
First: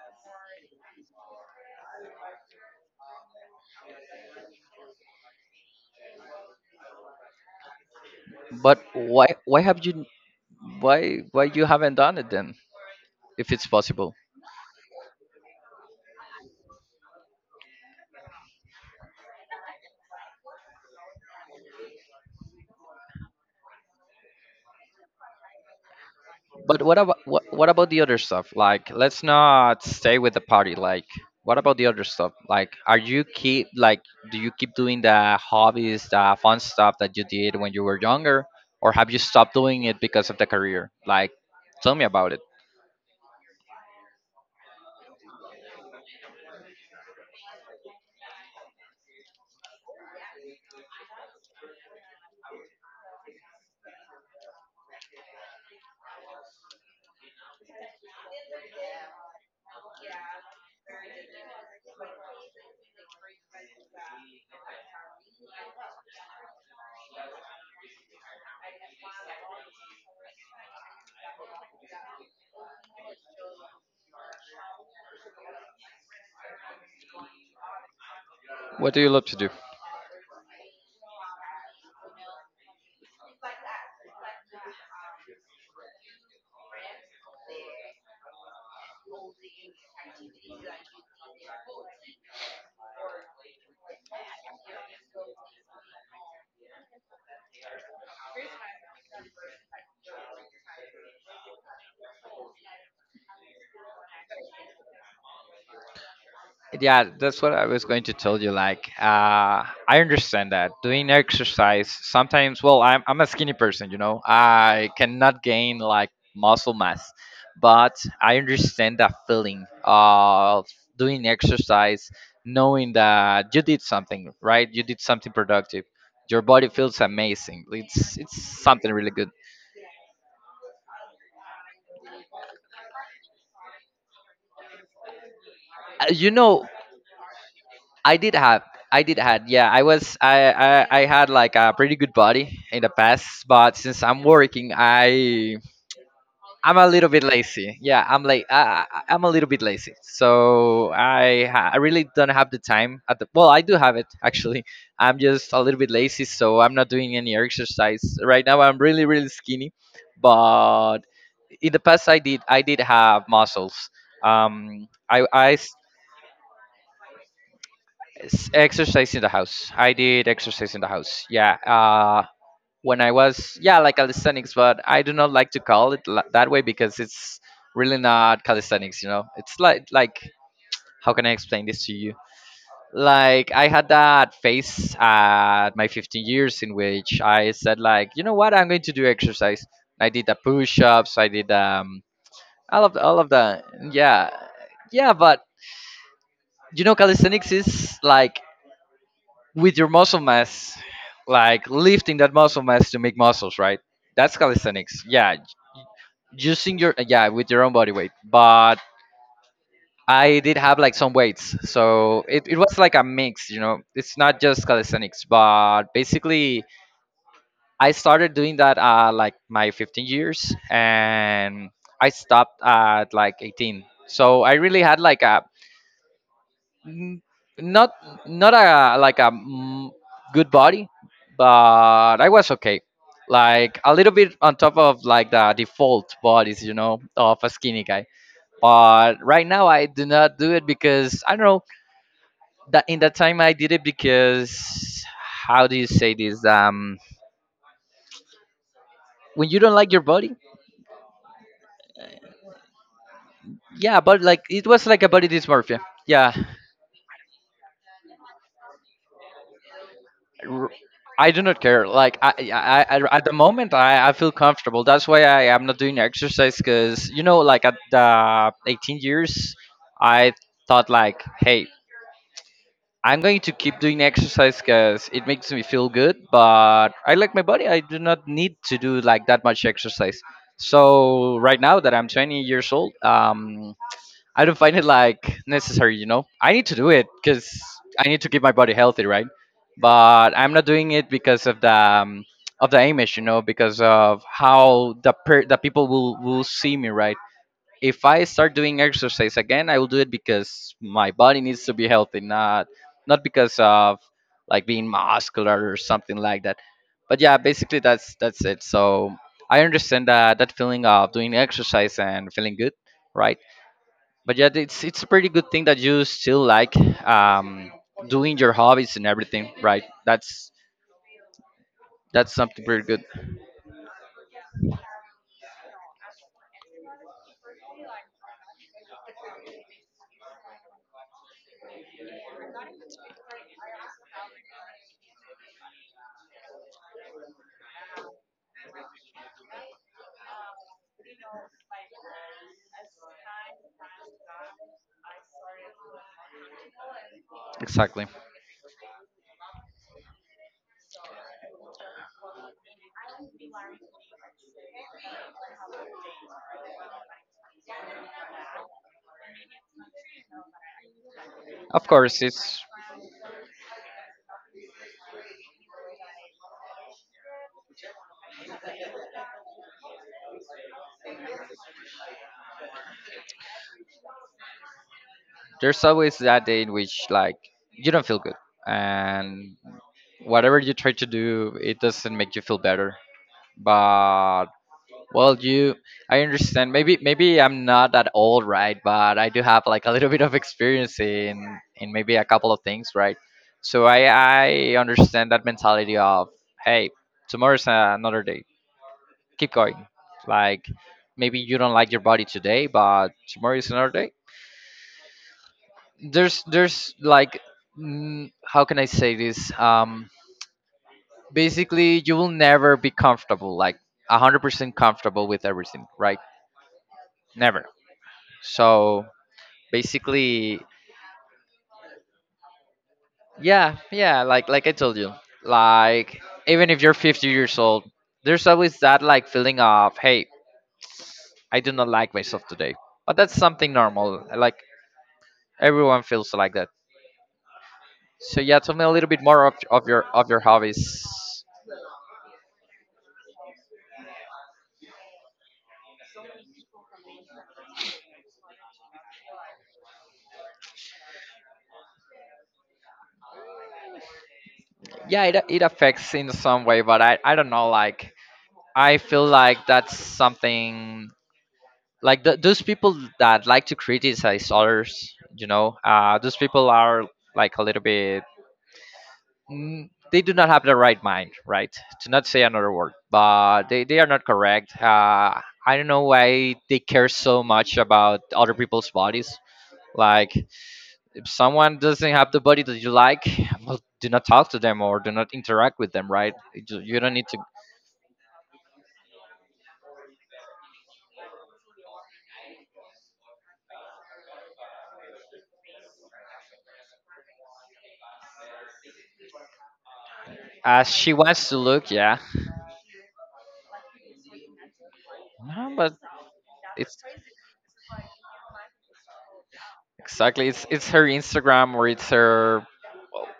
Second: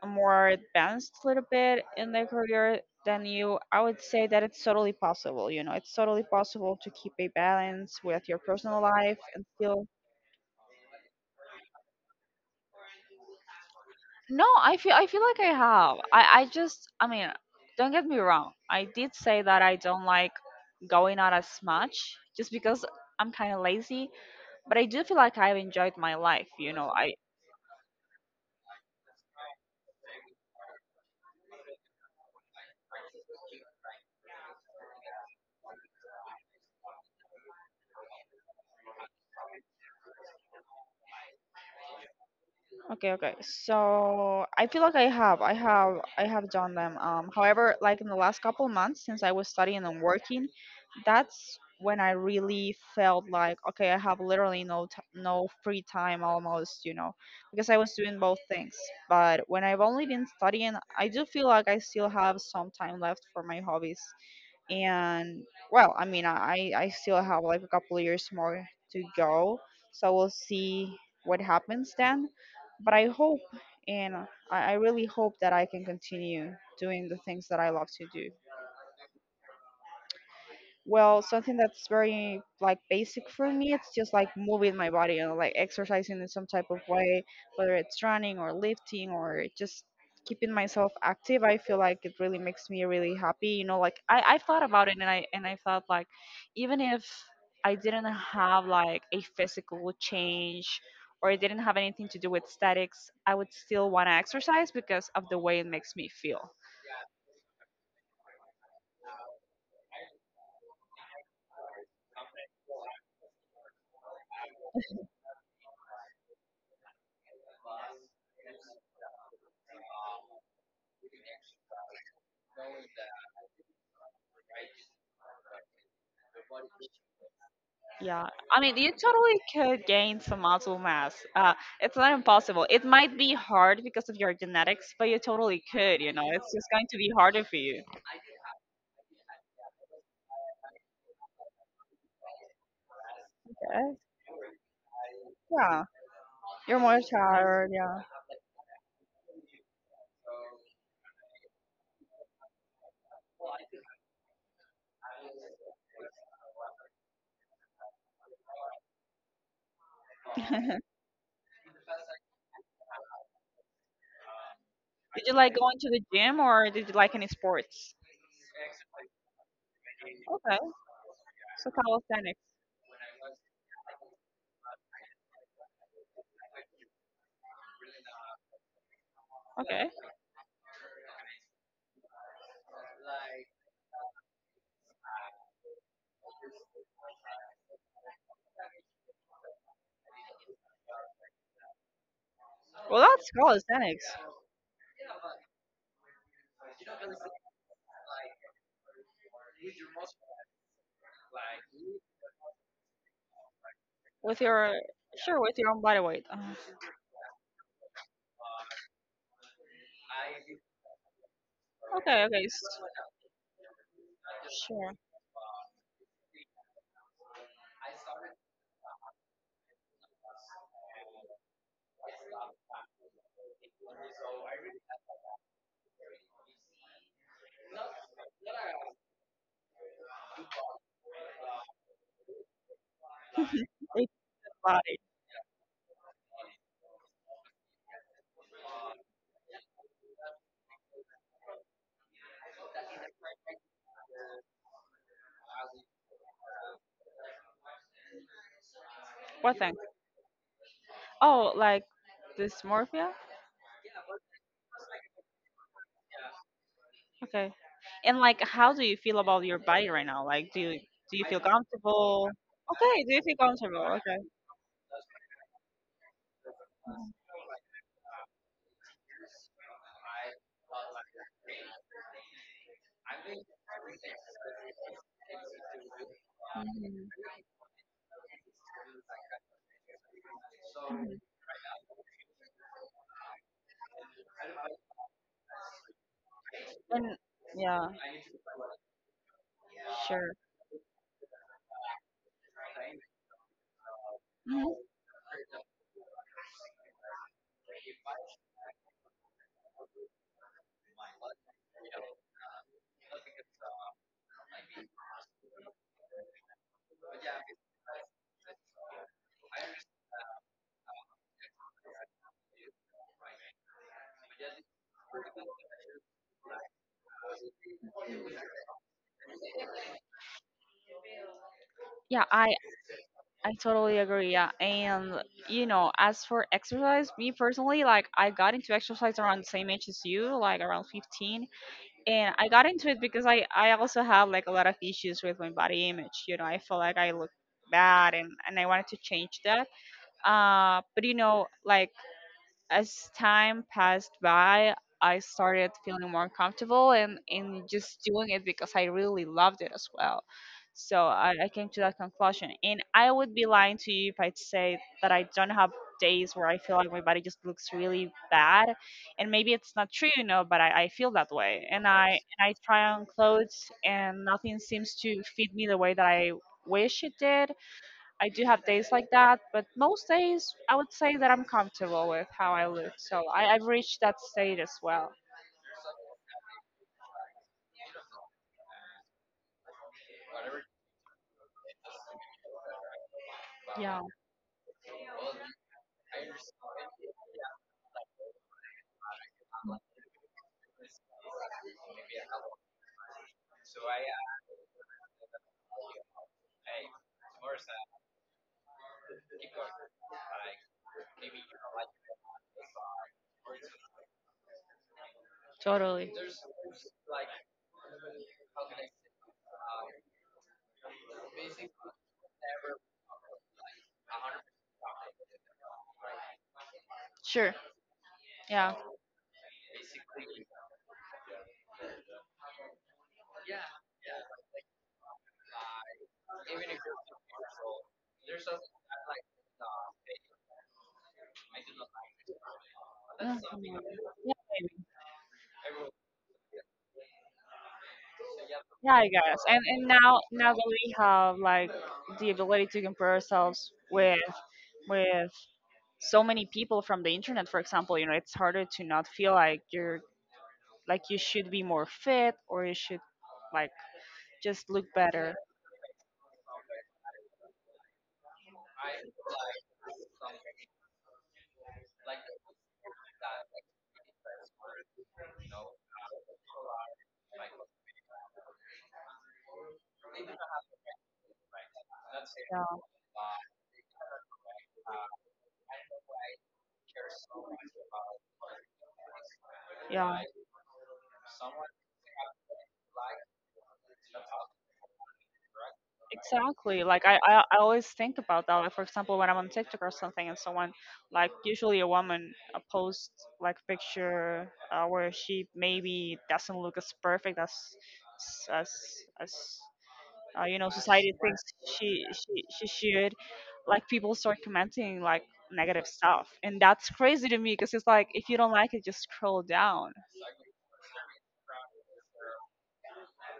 [SPEAKER 2] more advanced a little bit in their career than you, I would say that it's totally possible. You know, it's totally possible to keep a balance with your personal
[SPEAKER 1] But
[SPEAKER 2] life and still.
[SPEAKER 1] why you haven't done it then? If it's possible.
[SPEAKER 2] No, I feel, I feel like I have. I just, I mean, don't get me wrong. I did say that I don't like going out as much just because I'm kind of lazy, but I do feel like I've enjoyed my life. You
[SPEAKER 1] But
[SPEAKER 2] know, I.
[SPEAKER 1] what about the other stuff? Like, let's not stay with the party. Like, what about the other stuff? Like, are you keep like do you keep doing the hobbies, the fun stuff that you did when you were younger, or have you stopped doing it because of the career? Like, tell me about it.
[SPEAKER 2] Okay, okay. So I feel like I have done them. However, like in the last couple of months since I was studying and working, that's when I really felt like, okay, I have literally no free time almost, you know, because I was doing both things. But when I've only been studying, I do feel like I still have some time left for my hobbies. And well, I mean, I still have like a couple of years more to go, so we'll see what happens then. But I hope, and i, I really hope that I can continue doing the things that I love to do.
[SPEAKER 1] What do you love to do?
[SPEAKER 2] Well, something that's very like basic for me, it's just like moving my body, you know, like exercising in some type of way, whether it's running or lifting or just keeping myself active. I feel like it really makes me really happy. You know, like, I thought about it, and I thought like, even if I didn't have like a physical change or it didn't have anything to do with statics, I would still wanna exercise because of the way it makes me feel.
[SPEAKER 1] Yeah, that's what I was going to tell you. Like, I understand that doing exercise sometimes. Well, I'm a skinny person, you know. I cannot gain like muscle mass, but I understand that feeling of doing exercise, knowing that you did something right, you did something productive. Your body feels amazing. It's
[SPEAKER 2] Yeah,
[SPEAKER 1] it's
[SPEAKER 2] I mean, you
[SPEAKER 1] something really good.
[SPEAKER 2] totally could gain some muscle mass. It's not impossible. It might be hard because of your genetics, but you totally could, you know.
[SPEAKER 1] You
[SPEAKER 2] It's
[SPEAKER 1] know,
[SPEAKER 2] just going to be harder for you.
[SPEAKER 1] I did have. I did had yeah, I was I had like a pretty good body in the past, but
[SPEAKER 2] Yes.
[SPEAKER 1] since I'm working,
[SPEAKER 2] Yeah,
[SPEAKER 1] I'm
[SPEAKER 2] you're
[SPEAKER 1] a
[SPEAKER 2] more
[SPEAKER 1] little bit
[SPEAKER 2] tired,
[SPEAKER 1] lazy.
[SPEAKER 2] yeah.
[SPEAKER 1] Yeah, I'm like, I'm a little bit lazy, so I really don't have the time at the, well, I do have it actually. I'm just a little bit lazy, so I'm not doing any exercise right now. I'm really really skinny. But in the past, I did have muscles. I
[SPEAKER 2] Did you like
[SPEAKER 1] I
[SPEAKER 2] going to the gym or did you like any sports?
[SPEAKER 1] s- exercise in the house. I did
[SPEAKER 2] Okay,
[SPEAKER 1] exercise in the house. Yeah.
[SPEAKER 2] so calisthenics.
[SPEAKER 1] When I was, yeah, like calisthenics, but I do not like to call it that way because it's really not calisthenics. You know, it's like
[SPEAKER 2] Okay.
[SPEAKER 1] how can I explain this to you? Like, I had that phase at my 15 years in which I said like, you know what, I'm going to do exercise. I did the push-ups. I did
[SPEAKER 2] Well,
[SPEAKER 1] all of
[SPEAKER 2] that's
[SPEAKER 1] the,
[SPEAKER 2] calisthenics
[SPEAKER 1] yeah. Yeah, but you know, calisthenics is like with your muscle mass, like lifting that muscle mass to make muscles, right? That's
[SPEAKER 2] with your,
[SPEAKER 1] calisthenics. Yeah,
[SPEAKER 2] sure, with your own body weight.
[SPEAKER 1] using your, yeah, with your own body weight. But I did have like some weights, so
[SPEAKER 2] Okay, okay.
[SPEAKER 1] it was like a mix. You know, it's not just
[SPEAKER 2] Sure.
[SPEAKER 1] calisthenics, but basically I started doing that like my 15 years, and I stopped at like 18. So I really had like a n- not a, like a, good body, but I was okay. Like, a
[SPEAKER 2] With your
[SPEAKER 1] little bit on top
[SPEAKER 2] body.
[SPEAKER 1] of like the default bodies, you know, of a skinny guy. But right now I do not do it because I don't know that in that time I did it because, how do you say this? When
[SPEAKER 2] What
[SPEAKER 1] you don't
[SPEAKER 2] thing?
[SPEAKER 1] like your body,
[SPEAKER 2] Oh, like dysmorphia?
[SPEAKER 1] yeah, but like it was like a body dysmorphia. Yeah,
[SPEAKER 2] Okay. And like, how do you feel about your body right now? Like, do
[SPEAKER 1] r-
[SPEAKER 2] you, do you
[SPEAKER 1] I
[SPEAKER 2] feel
[SPEAKER 1] do not care. Like,
[SPEAKER 2] comfortable? Okay, do
[SPEAKER 1] I
[SPEAKER 2] you
[SPEAKER 1] at the
[SPEAKER 2] feel
[SPEAKER 1] moment,
[SPEAKER 2] comfortable?
[SPEAKER 1] I
[SPEAKER 2] Okay.
[SPEAKER 1] feel comfortable. That's why I am not doing exercise because like at the 18 years, I thought like, hey, I'm going to keep doing exercise because it makes me feel good. But
[SPEAKER 2] Mhm.
[SPEAKER 1] I like my body. I do not need to do like that much exercise.
[SPEAKER 2] Mhm.
[SPEAKER 1] So right now that I'm 20 years old, I don't find it like necessary, you know. I need to do it
[SPEAKER 2] And
[SPEAKER 1] because
[SPEAKER 2] yeah,
[SPEAKER 1] I need to keep my body healthy, right?
[SPEAKER 2] sure.
[SPEAKER 1] But I'm not doing it because of the image, you know, because of
[SPEAKER 2] Mhm.
[SPEAKER 1] how the people will see me, right? If I start doing exercise again, I will do it because my body needs to be healthy, not because of like being muscular or something like that. But yeah, basically that's it. So I understand that that feeling of doing exercise and feeling good, right? But yeah, it's a pretty good thing that you still like um doing your hobbies and everything, right? that's
[SPEAKER 2] Yeah,
[SPEAKER 1] that's something pretty good.
[SPEAKER 2] I totally agree. Yeah. And, you know, as for exercise, me personally, like, I got into exercise around the same age as you, like around 15. And I got into it because I also had, like, a lot of issues with my body image. You know, I felt like I looked bad and I wanted to change that. But, you know, like, as time passed by, I started feeling more comfortable and in just
[SPEAKER 1] Exactly.
[SPEAKER 2] doing it because I really loved it as well. So I came to that conclusion. And I would be lying to you if I'd say that I don't have days where I feel like my body just looks really bad. And maybe it's not true, you know, but I feel that way.
[SPEAKER 1] Of course.
[SPEAKER 2] And I
[SPEAKER 1] It's
[SPEAKER 2] try on clothes and nothing seems to fit me the way that I wish it did I do have days like that, but most days I would say that I'm comfortable with how I look. So I, I've reached that state as well.
[SPEAKER 1] There's always that day in which like you don't feel good, and whatever you try to do, it doesn't make you feel better.
[SPEAKER 2] Yeah,
[SPEAKER 1] But Well, you, I understand. Maybe I'm not that old, right? But I do have like a little bit of experience in maybe a couple of things, right? So I understand that mentality of hey, tomorrow's another day. Keep going. Like maybe you don't like your body today, but tomorrow is another day. There's like how can I say this? Basically, you will never be comfortable, like 100% comfortable with everything, right?
[SPEAKER 2] sure.
[SPEAKER 1] Never.
[SPEAKER 2] Yeah.
[SPEAKER 1] So basically, yeah like I told you, like even if you're 50 years old, there's always that like feeling of hey, I do not like myself today, but that's
[SPEAKER 2] Mhm.
[SPEAKER 1] something
[SPEAKER 2] Yeah,
[SPEAKER 1] normal. Like
[SPEAKER 2] maybe.
[SPEAKER 1] everyone feels like that. So yeah, tell me a
[SPEAKER 2] Yeah,
[SPEAKER 1] little
[SPEAKER 2] I
[SPEAKER 1] bit
[SPEAKER 2] guess.
[SPEAKER 1] more of,
[SPEAKER 2] And
[SPEAKER 1] your
[SPEAKER 2] now, now that we
[SPEAKER 1] hobbies.
[SPEAKER 2] have like the ability to compare ourselves with with so many people from the internet, for example, you know, it's harder to not feel like you're like you should be more fit or you should like. Just look
[SPEAKER 1] Yeah,
[SPEAKER 2] better.
[SPEAKER 1] it affects in some way, but I don't know. Like I feel like that's something like th those people that like to criticize others, you know. Those people are like a little bit they do not have the right mind, right? To not say another
[SPEAKER 2] Yeah,
[SPEAKER 1] word, but they are not correct. I don't know why they care so much about other people's bodies.
[SPEAKER 2] yeah,
[SPEAKER 1] Like, if someone doesn't have the body that you like, well, do not talk to them or do not interact with them, right? You
[SPEAKER 2] exactly.
[SPEAKER 1] you
[SPEAKER 2] Like,
[SPEAKER 1] don't need to.
[SPEAKER 2] I always think about that. Like, for example, when I'm on TikTok or something, and someone, like usually a woman, posts like a picture where she maybe doesn't look as perfect as as as you know,
[SPEAKER 1] As she
[SPEAKER 2] society thinks
[SPEAKER 1] wants to look,
[SPEAKER 2] she
[SPEAKER 1] yeah.
[SPEAKER 2] she she should. Like, people start commenting like
[SPEAKER 1] No,
[SPEAKER 2] negative
[SPEAKER 1] but
[SPEAKER 2] stuff, and that's
[SPEAKER 1] it's
[SPEAKER 2] crazy to me because it's like, if you don't like it, just scroll down.
[SPEAKER 1] exactly it's her Instagram or it's her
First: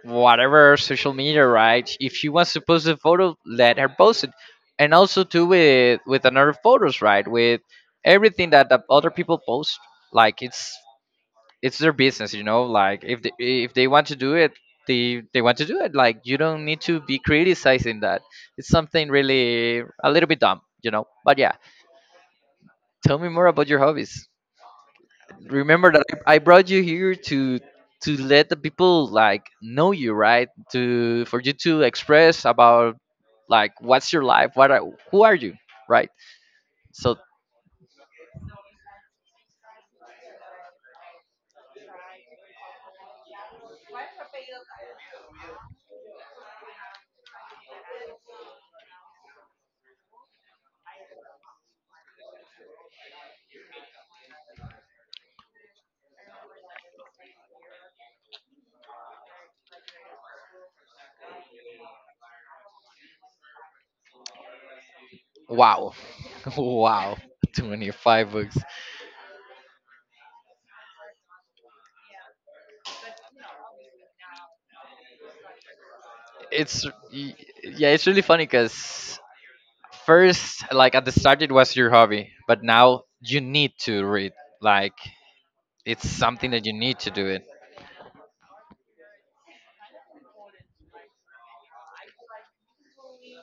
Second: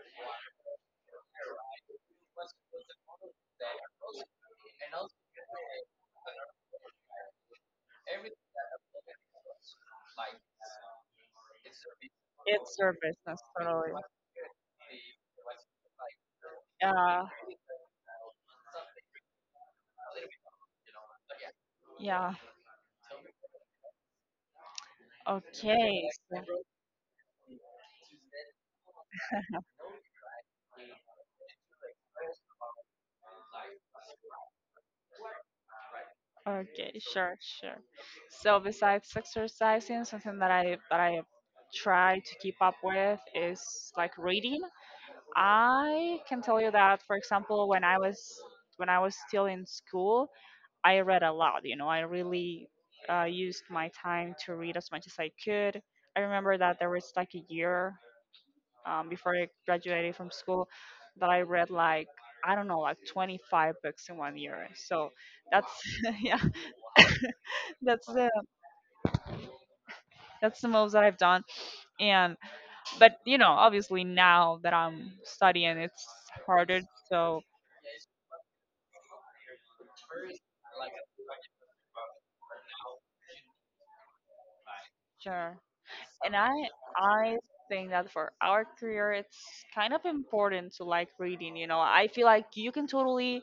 [SPEAKER 1] whatever social media, right? If she wants to post a photo, let her post it, and also do with another photos, right? With everything that the other people post, like it's their business, you know.
[SPEAKER 2] It's your
[SPEAKER 1] Like
[SPEAKER 2] business,
[SPEAKER 1] if they
[SPEAKER 2] totally. Right.
[SPEAKER 1] want to do it, they want to do it. Like you don't need to be
[SPEAKER 2] Yeah,
[SPEAKER 1] criticizing that. It's something really a little bit dumb, you know. But yeah,
[SPEAKER 2] yeah.
[SPEAKER 1] tell me more about your hobbies. Remember that
[SPEAKER 2] Okay,
[SPEAKER 1] I brought you here to let the people like know you, right, to for you to express about like what's your life, who are you, right?
[SPEAKER 2] okay,
[SPEAKER 1] So
[SPEAKER 2] sure, sure. So besides exercising, something that I try to keep up with is like reading. I can tell you that, for example, when I was, when I was still in school, I read a lot. You know, I really used my time to read as much as I could. I remember that there was like a year before I graduated from school that I read like, I don't know, like 25 books in one year. So that's
[SPEAKER 1] wow.
[SPEAKER 2] yeah,
[SPEAKER 1] Wow,
[SPEAKER 2] that's
[SPEAKER 1] 25 books.
[SPEAKER 2] the most that I've done. And but you know, obviously now that I'm studying, it's harder.
[SPEAKER 1] It's y-
[SPEAKER 2] So
[SPEAKER 1] yeah, it's really funny because first like at the start it was your hobby, but now you need to read, like
[SPEAKER 2] sure.
[SPEAKER 1] it's
[SPEAKER 2] And
[SPEAKER 1] something
[SPEAKER 2] I
[SPEAKER 1] that you need to do
[SPEAKER 2] I
[SPEAKER 1] it.
[SPEAKER 2] think that for our career, it's kind of important to like reading. You know, I feel like you can totally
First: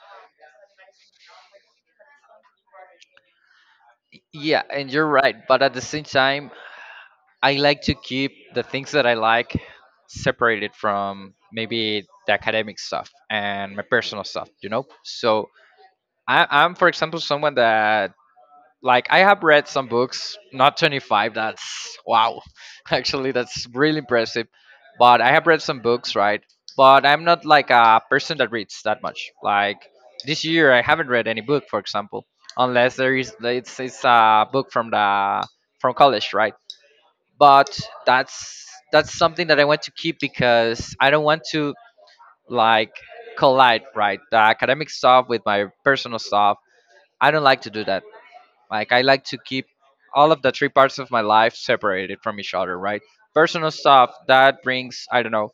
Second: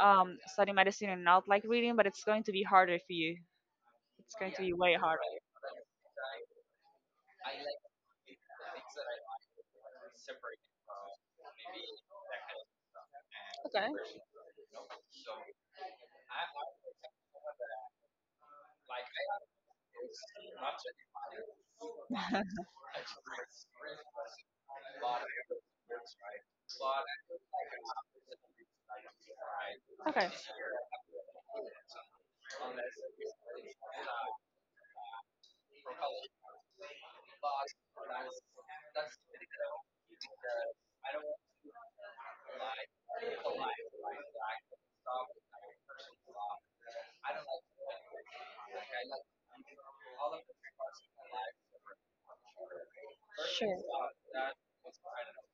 [SPEAKER 2] study medicine and not like reading, but it's going to be harder for you. It's going to
[SPEAKER 1] Yeah,
[SPEAKER 2] be
[SPEAKER 1] and
[SPEAKER 2] way
[SPEAKER 1] you're
[SPEAKER 2] harder.
[SPEAKER 1] right, but at the same time I like to keep the things that I like separated from maybe the academic stuff and my
[SPEAKER 2] Okay.
[SPEAKER 1] personal stuff, you know? So for example, someone that, like, I have read some books, not 25, that's wow. Actually, that's really impressive. But I have read some books, right? But I'm not like a person that reads that much. Like,
[SPEAKER 2] Okay.
[SPEAKER 1] this year, I haven't read any book, for example, unless there is, it's a book from from college, right? But that's that's something that I want to keep because I don't want to like collide, right, the academic stuff with my personal stuff. I don't like to do that. Like I like to keep all of the three parts of my life separated from each other, right? Personal
[SPEAKER 2] Sure.
[SPEAKER 1] stuff that brings, I don't know,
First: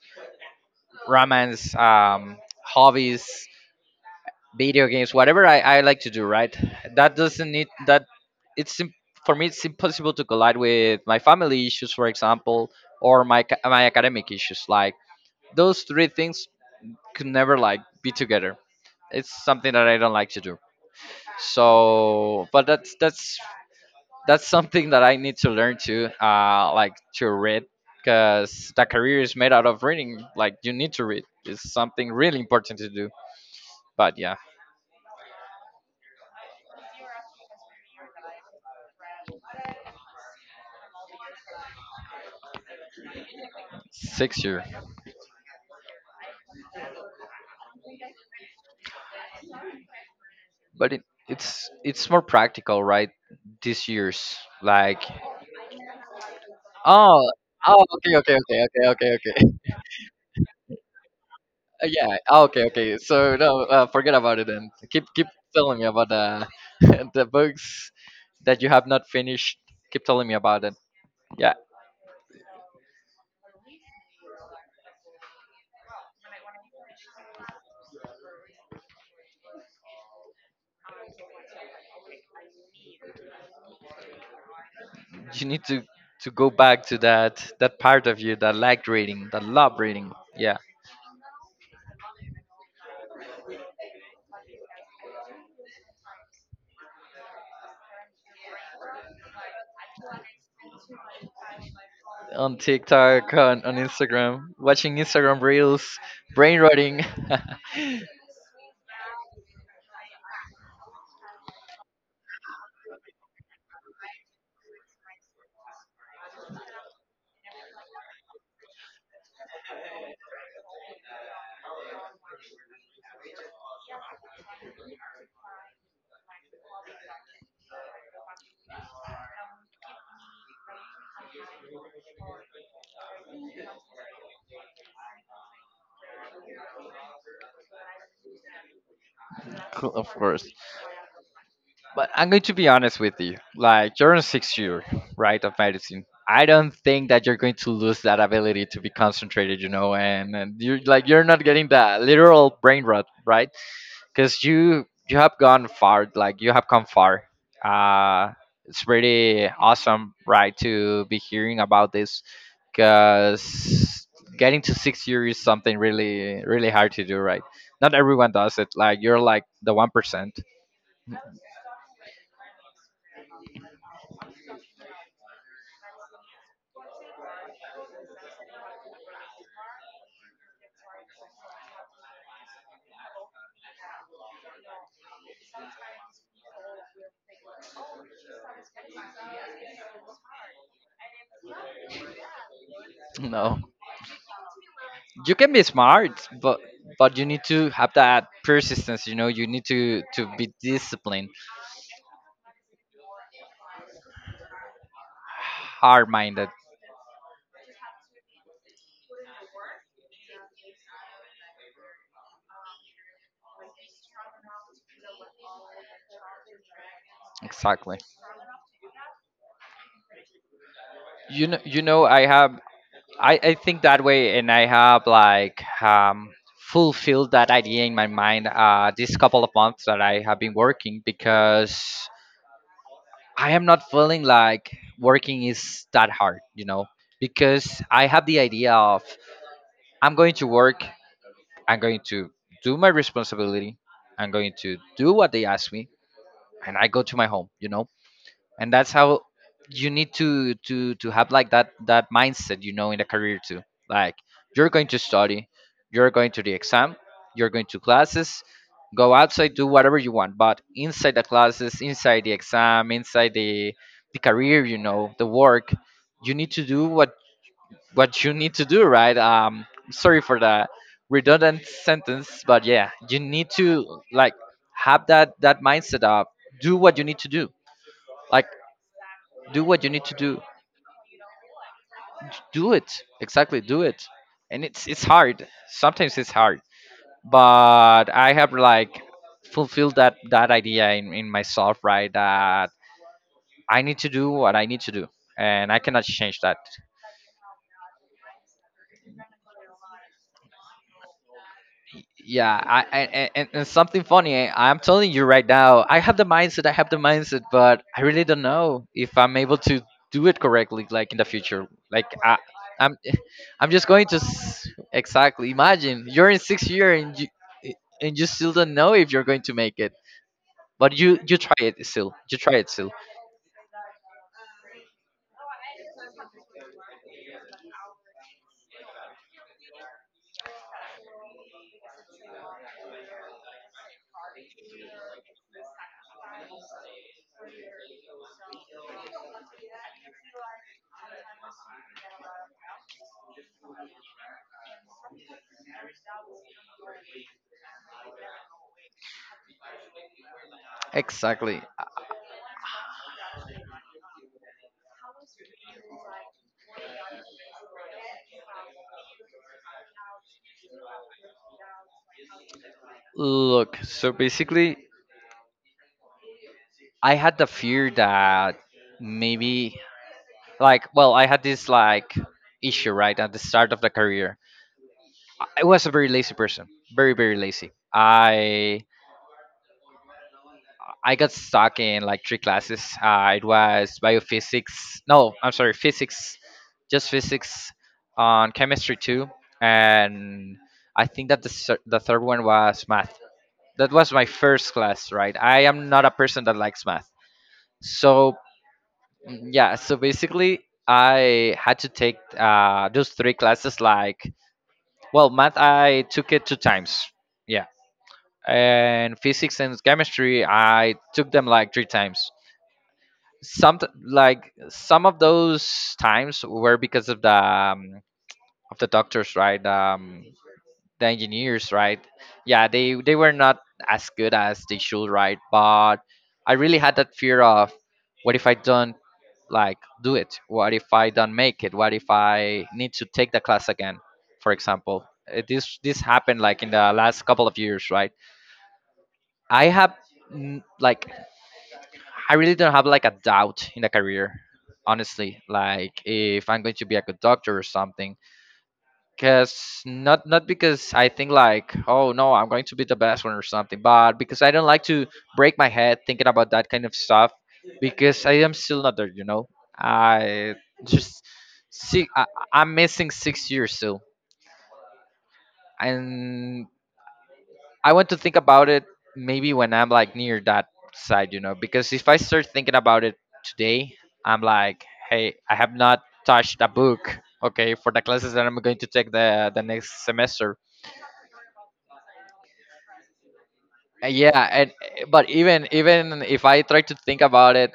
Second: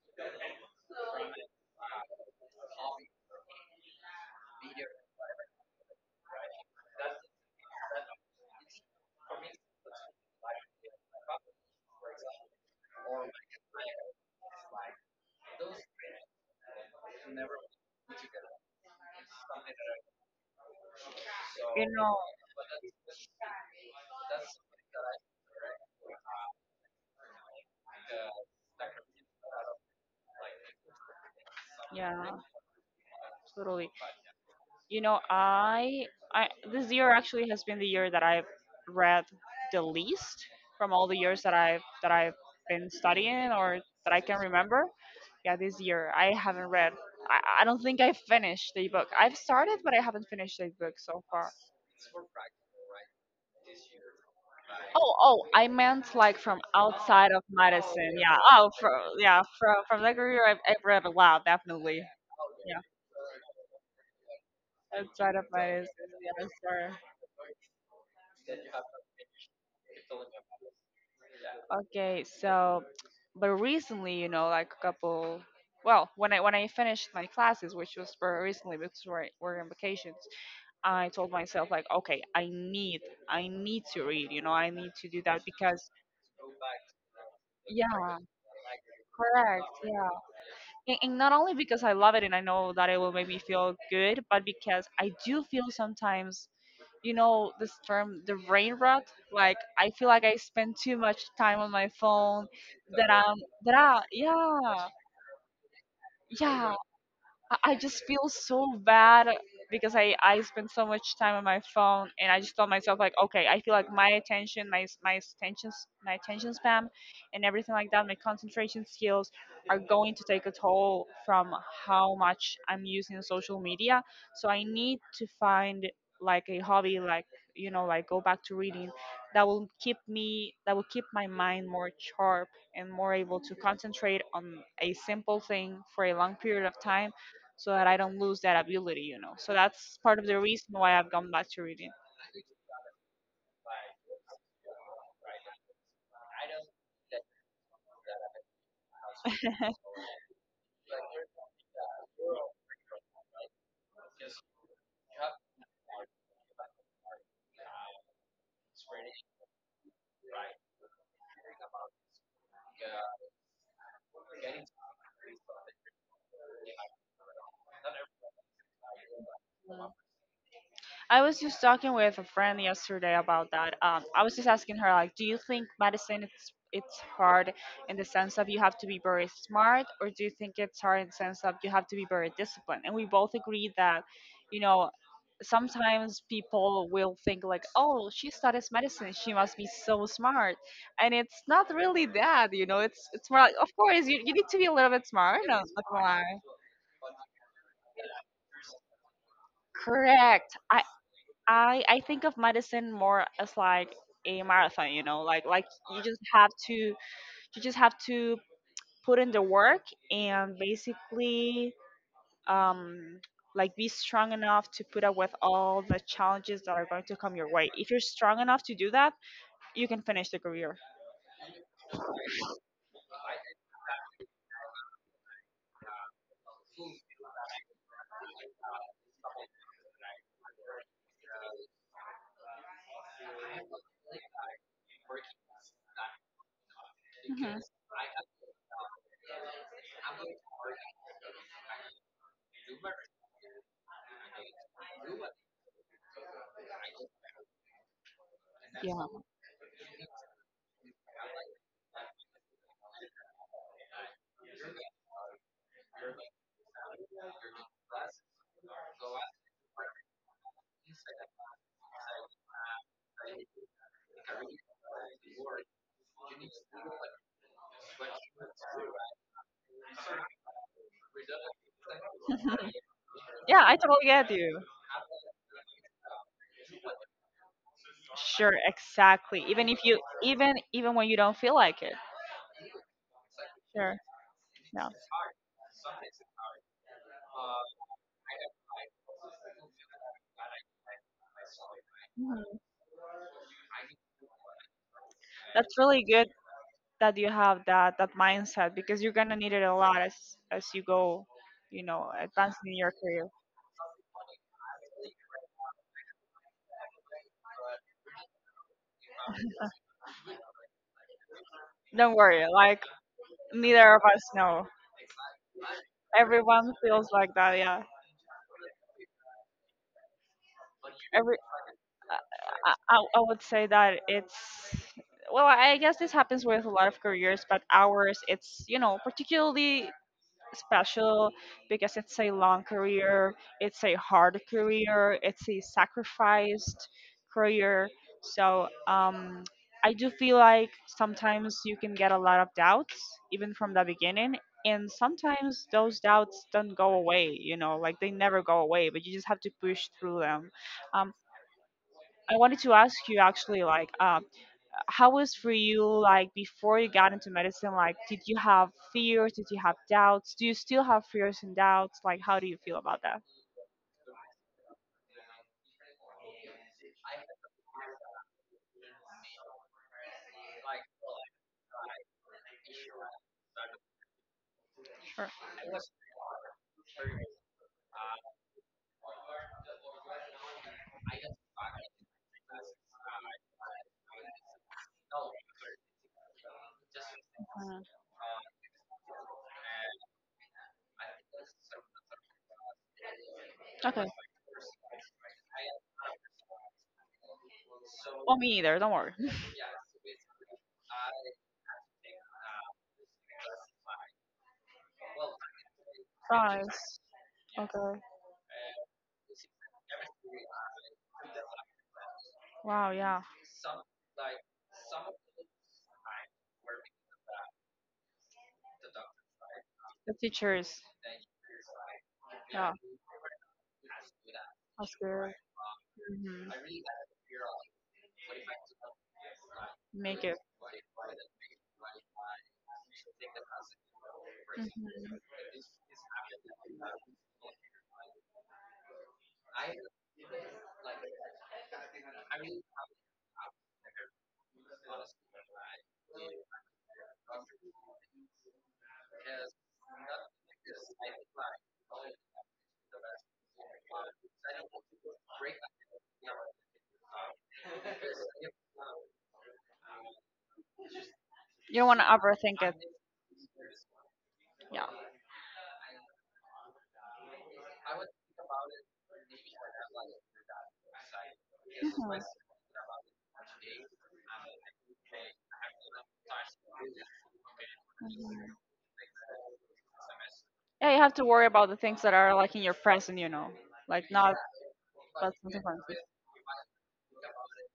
[SPEAKER 1] romance, hobbies, video games, whatever I like to do, right? That doesn't need that. It's im- for me, it's impossible to collide with my family issues, for example, or my academic issues. Like those three things could never like be together. It's something that I don't like to do.
[SPEAKER 2] You know,
[SPEAKER 1] So, but that's something that I need to learn to like to read because the career is made out of reading. Like you need to read. It's something
[SPEAKER 2] yeah,
[SPEAKER 1] really important to do.
[SPEAKER 2] totally.
[SPEAKER 1] But yeah,
[SPEAKER 2] You know, I, this year actually has been the year that I've read the least from all the years that I've been studying or that I can
[SPEAKER 1] 6 year.
[SPEAKER 2] remember. Yeah, this year I haven't read, I don't think I finished the book I've started, but I haven't finished the
[SPEAKER 1] But
[SPEAKER 2] book so far.
[SPEAKER 1] it's more practical, right? This year's like
[SPEAKER 2] Oh, oh, I meant like from
[SPEAKER 1] oh
[SPEAKER 2] outside of
[SPEAKER 1] oh okay
[SPEAKER 2] medicine.
[SPEAKER 1] okay
[SPEAKER 2] Yeah.
[SPEAKER 1] okay
[SPEAKER 2] Oh,
[SPEAKER 1] okay
[SPEAKER 2] from,
[SPEAKER 1] okay okay
[SPEAKER 2] yeah, from that career I've read a lot definitely.
[SPEAKER 1] Yeah ah, okay
[SPEAKER 2] Yeah,
[SPEAKER 1] okay, so no, forget about it then. Keep
[SPEAKER 2] outside of
[SPEAKER 1] telling me
[SPEAKER 2] medicine,
[SPEAKER 1] about the
[SPEAKER 2] yeah.
[SPEAKER 1] the books that you have not finished. Keep telling me about it, yeah.
[SPEAKER 2] Sorry, okay, so, but recently, you know, like a couple, well, when I finished my classes, which was very recently because we're on vacation, I told myself like, okay, I need to read, you know, I need to do that
[SPEAKER 1] You need to
[SPEAKER 2] because,
[SPEAKER 1] go back to that part
[SPEAKER 2] yeah,
[SPEAKER 1] of you that liked reading, that
[SPEAKER 2] correct,
[SPEAKER 1] loved
[SPEAKER 2] yeah.
[SPEAKER 1] reading. Yeah.
[SPEAKER 2] And not only because I love it and I know that it will make me feel good, but because I do feel sometimes, you know, this term, the brain rot. Like I feel like I spend too much time on my phone.
[SPEAKER 1] On
[SPEAKER 2] That
[SPEAKER 1] TikTok,
[SPEAKER 2] I'm, that
[SPEAKER 1] on
[SPEAKER 2] I,
[SPEAKER 1] Instagram,
[SPEAKER 2] Yeah,
[SPEAKER 1] watching Instagram reels, brain
[SPEAKER 2] yeah. I
[SPEAKER 1] rotting.
[SPEAKER 2] I just feel so bad because I spend so much time on my phone, and I just told myself like, okay, I feel like my attention, my s- my attention span and everything like that, my concentration skills are going to take a toll from how much I'm using social media. So I need to find like a hobby, like, you know, like go back to reading, that will keep me, that will keep my mind more sharp and more able to concentrate on a simple thing for a long period of time, so that I don't lose that ability, you know. So that's
[SPEAKER 1] Of
[SPEAKER 2] part of the
[SPEAKER 1] course.
[SPEAKER 2] reason why I've gone back to reading.
[SPEAKER 1] But I'm going to be honest with you. Like, you're in 6th year, right, of medicine. I don't think that you're going to lose that ability to be concentrated, you know, and you're like, you're not getting that literal brain rot, right? Because you have gone far, like you have come far. uh it's pretty awesome, right, to be hearing about this because getting to 6 years is something really really hard to do, right? Not everyone does it. Like you're like the 1%.
[SPEAKER 2] I was just talking with a friend yesterday about that. I was just asking her, like, do you think medicine it's hard in the sense of you have to be very smart, or do you think it's hard in the sense of you have to be very disciplined? And we both agreed that, you know, sometimes people will think like, oh, she studies medicine, she must be so smart, and it's not really that. It's more like,
[SPEAKER 1] No,
[SPEAKER 2] of course, you need to be a little bit
[SPEAKER 1] you
[SPEAKER 2] smart.
[SPEAKER 1] can
[SPEAKER 2] No,
[SPEAKER 1] be
[SPEAKER 2] not gonna lie.
[SPEAKER 1] smart, but you need to have that persistence, you know. You need to be
[SPEAKER 2] Correct. I
[SPEAKER 1] disciplined,
[SPEAKER 2] I think of medicine more as like a marathon, you know, like you
[SPEAKER 1] hard
[SPEAKER 2] just
[SPEAKER 1] minded.
[SPEAKER 2] have to you just have to put in the work and basically um like be strong enough to put up with all the challenges that are going to come your way. If
[SPEAKER 1] Exactly.
[SPEAKER 2] you're strong enough to do that, you can finish the career.
[SPEAKER 1] You know, you know, I have, I think that way, and I have like fulfilled that idea in my mind, this couple of months that I have been working because I am not feeling like working is that hard, you know,
[SPEAKER 2] Hmm.
[SPEAKER 1] because I have the idea of I'm going to work, I'm going to do my responsibility. I'm going to do what they ask me, and I go to my home. You know, and that's
[SPEAKER 2] Yeah.
[SPEAKER 1] how you need to have like that mindset. You know, in the career too. Like you're going to study, you're going to the exam, you're going to classes. Go outside, do whatever you want, but inside the classes, inside the exam, inside the career, you know, the work, you need to do what you need to do, right? Sorry for the redundant sentence, but yeah, you need
[SPEAKER 2] Yeah, I
[SPEAKER 1] to
[SPEAKER 2] totally get
[SPEAKER 1] like
[SPEAKER 2] you.
[SPEAKER 1] have that mindset of do what you need to do. Like
[SPEAKER 2] Sure, exactly.
[SPEAKER 1] do
[SPEAKER 2] Even if
[SPEAKER 1] what you
[SPEAKER 2] you
[SPEAKER 1] need to do.
[SPEAKER 2] even even when you don't feel like it.
[SPEAKER 1] Do it exactly. Do
[SPEAKER 2] Sure.
[SPEAKER 1] it, and
[SPEAKER 2] No.
[SPEAKER 1] it's hard. Sometimes it's hard, but I have like fulfilled that idea in myself, right?
[SPEAKER 2] Mhm.
[SPEAKER 1] That I need to do what I need to do, and
[SPEAKER 2] That's
[SPEAKER 1] I
[SPEAKER 2] really
[SPEAKER 1] cannot
[SPEAKER 2] good
[SPEAKER 1] change that.
[SPEAKER 2] that you have that mindset because you're gonna need it a lot as you go, you know,
[SPEAKER 1] Yeah,
[SPEAKER 2] advancing in
[SPEAKER 1] I,
[SPEAKER 2] your
[SPEAKER 1] I
[SPEAKER 2] career.
[SPEAKER 1] and, and something funny, I'm telling you right now, I have the mindset, I have the mindset, but I really don't know if I'm able to do it correctly, like in the future. Like
[SPEAKER 2] Don't
[SPEAKER 1] I
[SPEAKER 2] worry, like
[SPEAKER 1] I'm I'm just
[SPEAKER 2] neither of
[SPEAKER 1] going to
[SPEAKER 2] us
[SPEAKER 1] s-
[SPEAKER 2] know.
[SPEAKER 1] Exactly, imagine you're in sixth
[SPEAKER 2] Everyone
[SPEAKER 1] year
[SPEAKER 2] feels
[SPEAKER 1] and
[SPEAKER 2] like that, yeah.
[SPEAKER 1] you still don't know if you're going to make it, but you
[SPEAKER 2] Every
[SPEAKER 1] try it still, you try it still
[SPEAKER 2] I would say that it's well, I guess this happens with a lot of careers, but ours, it's you know particularly special because it's a long career, it's a hard career, it's a sacrificed career. So I do feel like sometimes you can get a lot of doubts even from the beginning. And sometimes those doubts don't go away, you know, like they never go away, but you just have to push through them. Um,
[SPEAKER 1] Exactly.
[SPEAKER 2] I wanted to ask you actually, like, how was for you like before you got into medicine? Like, did you have fears? Did you have doubts? Do you still have fears and doubts? Like, how do you feel about that?
[SPEAKER 1] Look, so basically I had the fear that maybe like, I had this like issue right at the start of the career.
[SPEAKER 2] Sure.
[SPEAKER 1] I was a very lazy person, very lazy. I got stuck in like 3 classes. It was biophysics, no, I'm sorry, physics, just physics,
[SPEAKER 2] Mhm.
[SPEAKER 1] on chemistry too, and I think that the third one was math. That
[SPEAKER 2] Okay.
[SPEAKER 1] was my first class, right? I am not a person that likes math. So
[SPEAKER 2] Well, me either. Don't worry.
[SPEAKER 1] yeah, so basically I had to take, those 3 classes like, well, math I took it two
[SPEAKER 2] Nice.
[SPEAKER 1] times. Yeah.
[SPEAKER 2] Okay.
[SPEAKER 1] And physics and chemistry I took them like 3 times.
[SPEAKER 2] Wow, yeah.
[SPEAKER 1] Some, some of those times were because of the doctors, right?
[SPEAKER 2] The teachers.
[SPEAKER 1] The engineers, right? Yeah,
[SPEAKER 2] Yeah,
[SPEAKER 1] they were not as good as they
[SPEAKER 2] that's
[SPEAKER 1] should,
[SPEAKER 2] good.
[SPEAKER 1] right? But
[SPEAKER 2] Hmm.
[SPEAKER 1] I really had that fear of what if I don't like do
[SPEAKER 2] Make it.
[SPEAKER 1] it? What if I don't make it? What if I need to take the class again? For example,
[SPEAKER 2] Hmm.
[SPEAKER 1] This happened like in the last couple of years, right? I have like I really don't have like a doubt in the career, honestly. Like if I'm going to be a good doctor or something because not because I think like, oh no, I'm going to be the best one or something, but because I don't like to break my head thinking about that kind of stuff because I am still not there, you know. I just
[SPEAKER 2] You don't want to
[SPEAKER 1] see I,
[SPEAKER 2] overthink it.
[SPEAKER 1] I'm missing 6 years still,
[SPEAKER 2] Yeah.
[SPEAKER 1] and I want to think about it maybe when I'm like near that side, you know, because if
[SPEAKER 2] Mhm.
[SPEAKER 1] I start thinking about it today, I'm like, hey, I have not touched a book. Okay, for the classes that
[SPEAKER 2] Mhm.
[SPEAKER 1] I'm going to take the next semester.
[SPEAKER 2] Yeah, you have to worry about the things that are like in your present, you know, like not
[SPEAKER 1] Yeah, and but
[SPEAKER 2] about
[SPEAKER 1] even
[SPEAKER 2] consequences.
[SPEAKER 1] even if I try to think about it,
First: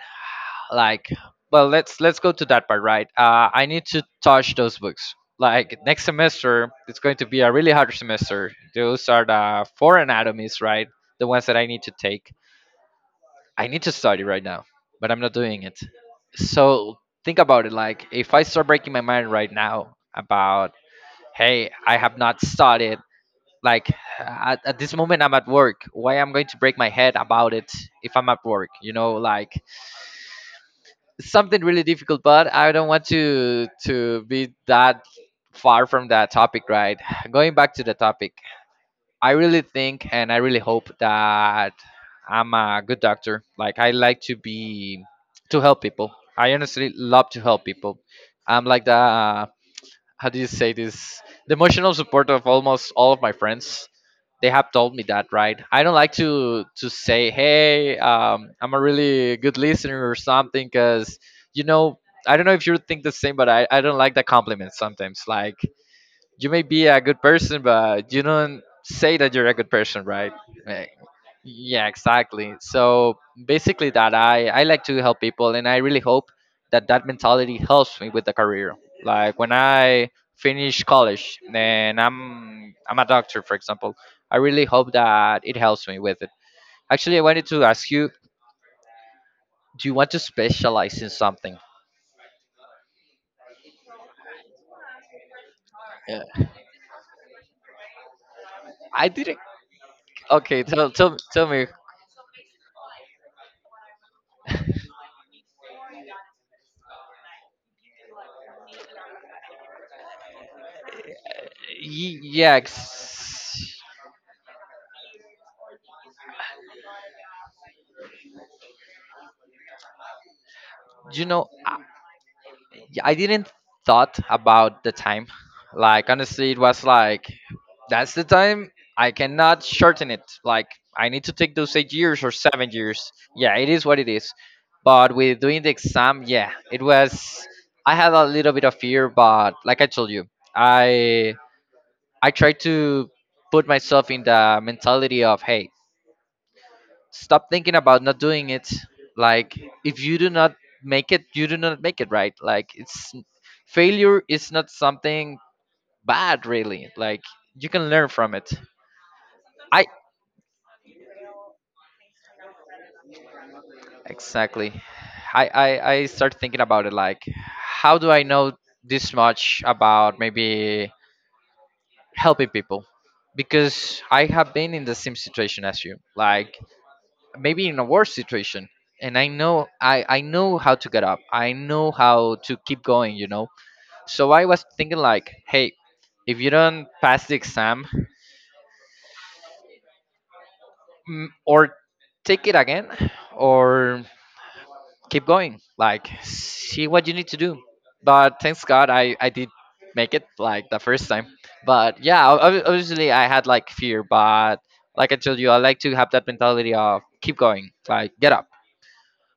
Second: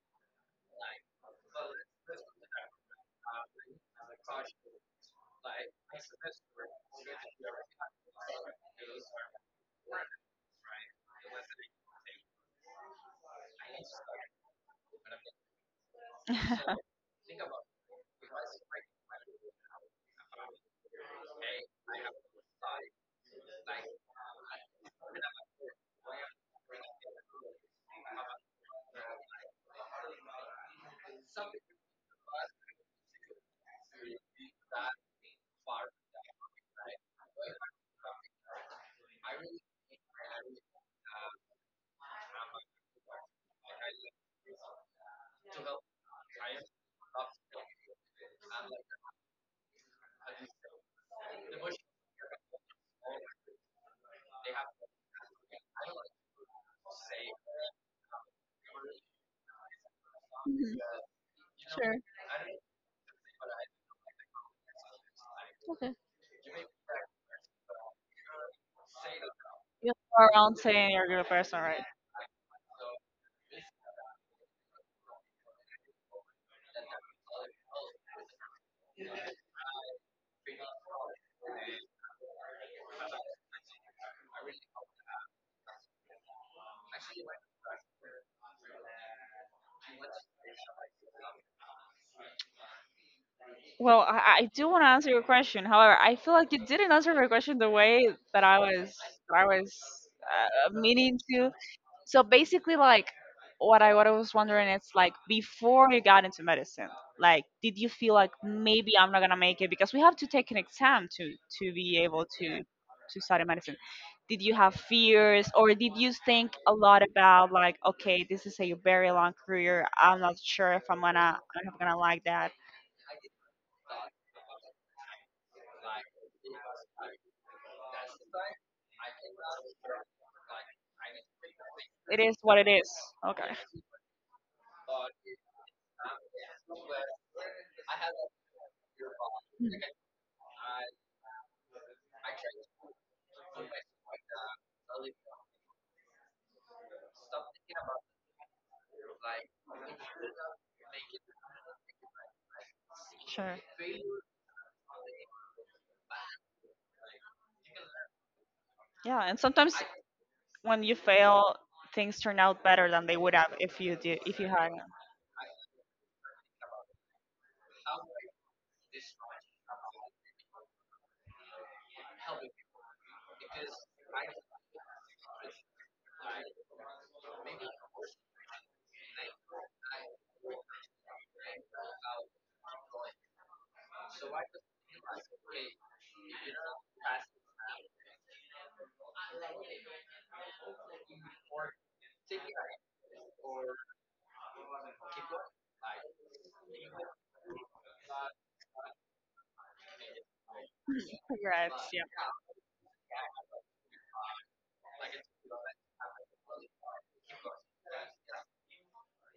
[SPEAKER 1] like, well, let's go to that part, right? I need to touch those books, like next semester. It's going to be a really hard semester. Those are the four anatomies, right? The ones that I need to take. I need to study right now, but I'm not doing it. So think about it, like if I start breaking my mind right now about, hey, I have not studied, like at this moment I'm at work. Why I'm going to break my head about it if I'm at work? You know, like it's something really difficult, but I don't want to be that far from that topic, right? Going back to the topic, I really think and I really hope that I'm a good doctor. Like I like to be, to help people. I honestly love to help people. I'm like the, how do you say this, the emotional support of almost all of my friends. They have told me that, right? I don't like to say, hey, I'm a really good listener or something, because, you know, I don't know if you think the same, but I don't like that compliment sometimes. Like
[SPEAKER 2] Okay.
[SPEAKER 1] you may be a good person, but you don't say that you're a good person, right?
[SPEAKER 2] Around
[SPEAKER 1] Eh,
[SPEAKER 2] saying you're a good person, right?
[SPEAKER 1] yeah, exactly. So basically, that I like to help people, and I really hope that that mentality helps me with the career. Like when I finish college and I'm a doctor, for example, I really hope that it helps me with it. Actually, I wanted to ask you: do you want to specialize in something?
[SPEAKER 2] Well, I do want to answer your question. However, I feel
[SPEAKER 1] Yeah.
[SPEAKER 2] like you didn't answer my question the way that I was
[SPEAKER 1] I
[SPEAKER 2] that
[SPEAKER 1] didn't.
[SPEAKER 2] I was
[SPEAKER 1] Okay, tell tell
[SPEAKER 2] meaning
[SPEAKER 1] tell
[SPEAKER 2] to.
[SPEAKER 1] me.
[SPEAKER 2] So basically, like what I was wondering is like before you got into medicine, like did you feel like maybe I'm not gonna make it because we have to take an exam to be
[SPEAKER 1] Y-
[SPEAKER 2] able
[SPEAKER 1] Yeah,
[SPEAKER 2] to study
[SPEAKER 1] ex-
[SPEAKER 2] medicine. Did you have fears or did you think a lot about like okay, this is a very long career. I'm not sure if
[SPEAKER 1] you know,
[SPEAKER 2] I'm gonna like that.
[SPEAKER 1] I didn't thought about the time. Like honestly, it was like, that's the time. I cannot shorten it. Like I need to take those eight
[SPEAKER 2] It
[SPEAKER 1] years or
[SPEAKER 2] is what it
[SPEAKER 1] seven
[SPEAKER 2] is.
[SPEAKER 1] years.
[SPEAKER 2] Okay.
[SPEAKER 1] Yeah, it is what it is. But with doing the exam, yeah, it was. I had a little bit of fear, but like I told you, I I tried to put myself in the mentality of, hey, stop thinking about not doing it. Like if you do not make it, you do not make it, right? Like it's,
[SPEAKER 2] Sure.
[SPEAKER 1] failure is not something bad, really. Like you can learn from it.
[SPEAKER 2] Yeah, and sometimes
[SPEAKER 1] I
[SPEAKER 2] when you fail, things turn out better than they would have if you do if you
[SPEAKER 1] Exactly.
[SPEAKER 2] had
[SPEAKER 1] I start thinking about it like, how do I know this much about maybe helping people? Because I have been in the same situation as you, like maybe in a worse situation, and I know I know how to get up. I know how to keep going. You know. So I was thinking like, hey, if you don't pass the exam, or take it again, or keep going, like see what you need to do. But thanks God I did make it, like the first time.
[SPEAKER 2] regrets. Yeah.
[SPEAKER 1] But yeah, obviously I had like fear, but like I told you, I like to have that mentality of keep going, like get up.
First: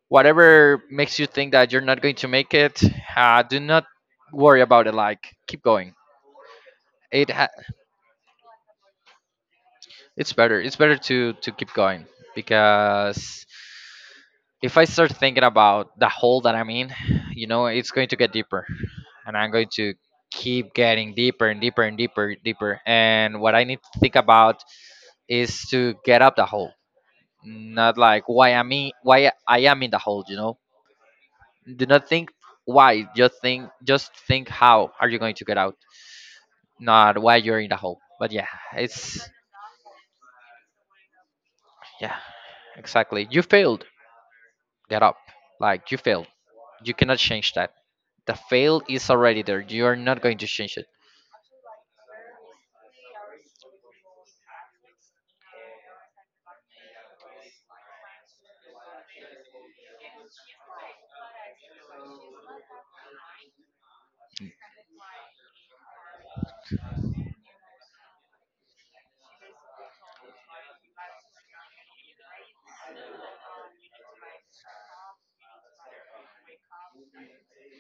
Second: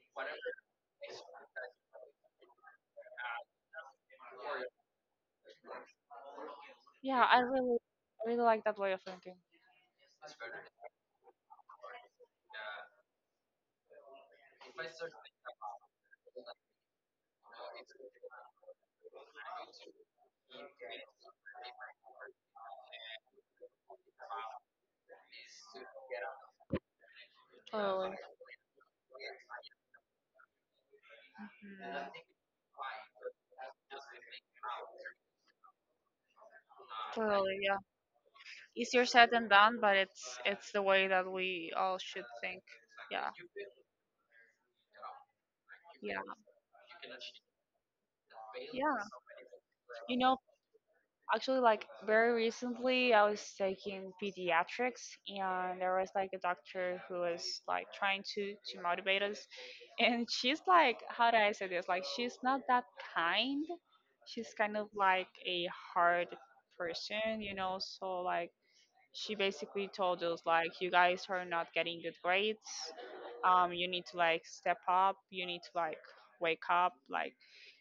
[SPEAKER 1] Whatever makes you think that you're not going to make it, do not worry about it. Like keep going.
[SPEAKER 2] Yeah,
[SPEAKER 1] it ha-
[SPEAKER 2] I really like that way of thinking.
[SPEAKER 1] it's better to keep going, because if I start thinking about the hole that I'm in, you know, it's going to get deeper, and I'm going to keep getting deeper and deeper and deeper, deeper. And what I need to think about is to get up the hole, not like, why am I, me, why I am in the hole. You know, do not
[SPEAKER 2] Mm,
[SPEAKER 1] think why, just think how are you going to get out, not why
[SPEAKER 2] totally.
[SPEAKER 1] you're in the
[SPEAKER 2] Yeah.
[SPEAKER 1] hole. But yeah,
[SPEAKER 2] Easier
[SPEAKER 1] it's,
[SPEAKER 2] said than done, but it's the way that we all
[SPEAKER 1] yeah,
[SPEAKER 2] should think.
[SPEAKER 1] exactly.
[SPEAKER 2] Yeah.
[SPEAKER 1] You failed, get up. Like you
[SPEAKER 2] Yeah.
[SPEAKER 1] failed, you cannot change that. The fail
[SPEAKER 2] Yeah.
[SPEAKER 1] is already there. You are
[SPEAKER 2] You
[SPEAKER 1] not
[SPEAKER 2] know,
[SPEAKER 1] going to change it.
[SPEAKER 2] actually, like very recently, I was taking pediatrics, and there was like a doctor who was like trying to motivate us, and she's like, how do I say this, like she's not that kind, she's kind of like a hard person, you know. So like she basically told us like, you guys are not getting good grades, you need to like step up, you need to like wake up, like,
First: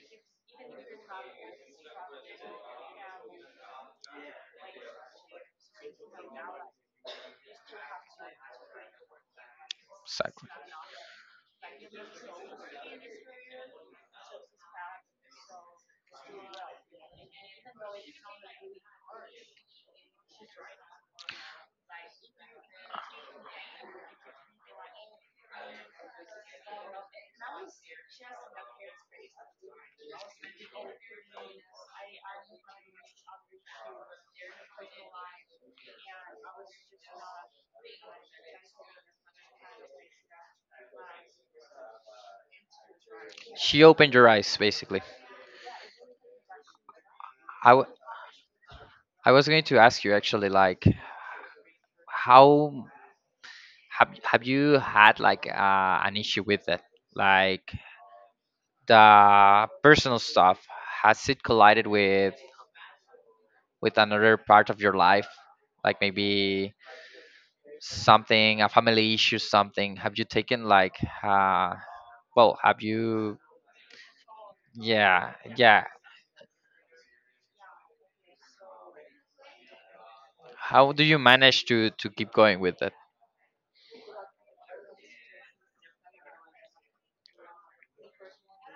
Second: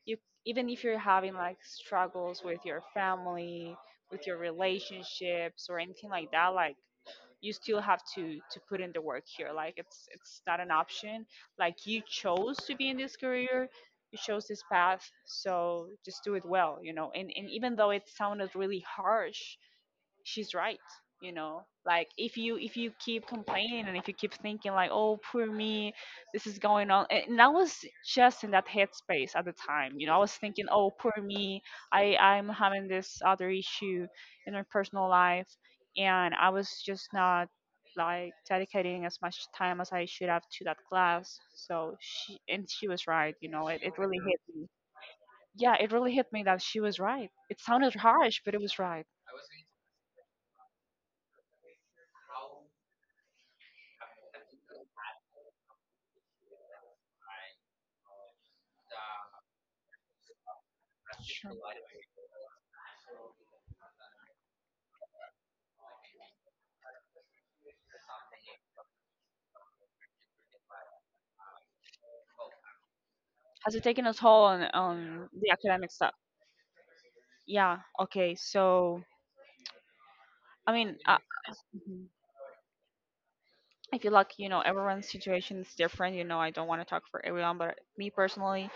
[SPEAKER 2] you, even if you're having like struggles with your family, with your relationships or anything like that, like you still have to put in the work here, like it's
[SPEAKER 1] Exactly.
[SPEAKER 2] not an option, like you chose to be in this career, you chose this path, so just do it well, you know. And even though it sounded really harsh, she's right, you know. Like if you keep complaining and if you keep thinking like, oh poor me, this is going on, and I was just in that headspace at the time, you know. I was thinking, oh poor me, I'm having this other issue in my personal life, and I was just not like dedicating as much time as I should have to that class. So she, and she was right, you know. it,
[SPEAKER 1] She
[SPEAKER 2] it
[SPEAKER 1] opened
[SPEAKER 2] really
[SPEAKER 1] your
[SPEAKER 2] hit
[SPEAKER 1] eyes,
[SPEAKER 2] me.
[SPEAKER 1] basically.
[SPEAKER 2] Yeah, it really hit me that she was right. It
[SPEAKER 1] I,
[SPEAKER 2] sounded harsh but it was right.
[SPEAKER 1] I was going to ask you actually, like, how, have you had like an issue with it? Like the personal stuff, has it
[SPEAKER 2] Sure.
[SPEAKER 1] collided with another part of your life? Like maybe something, a family issue, something. Have you taken like, uh, well, have you?
[SPEAKER 2] Has it taken a toll on
[SPEAKER 1] Yeah,
[SPEAKER 2] the
[SPEAKER 1] yeah.
[SPEAKER 2] academic stuff? Yeah. Okay. So I
[SPEAKER 1] How
[SPEAKER 2] mean,
[SPEAKER 1] do you manage to keep going with it?
[SPEAKER 2] I feel like you know everyone's situation is different. You know, I don't want to talk for everyone, but me personally,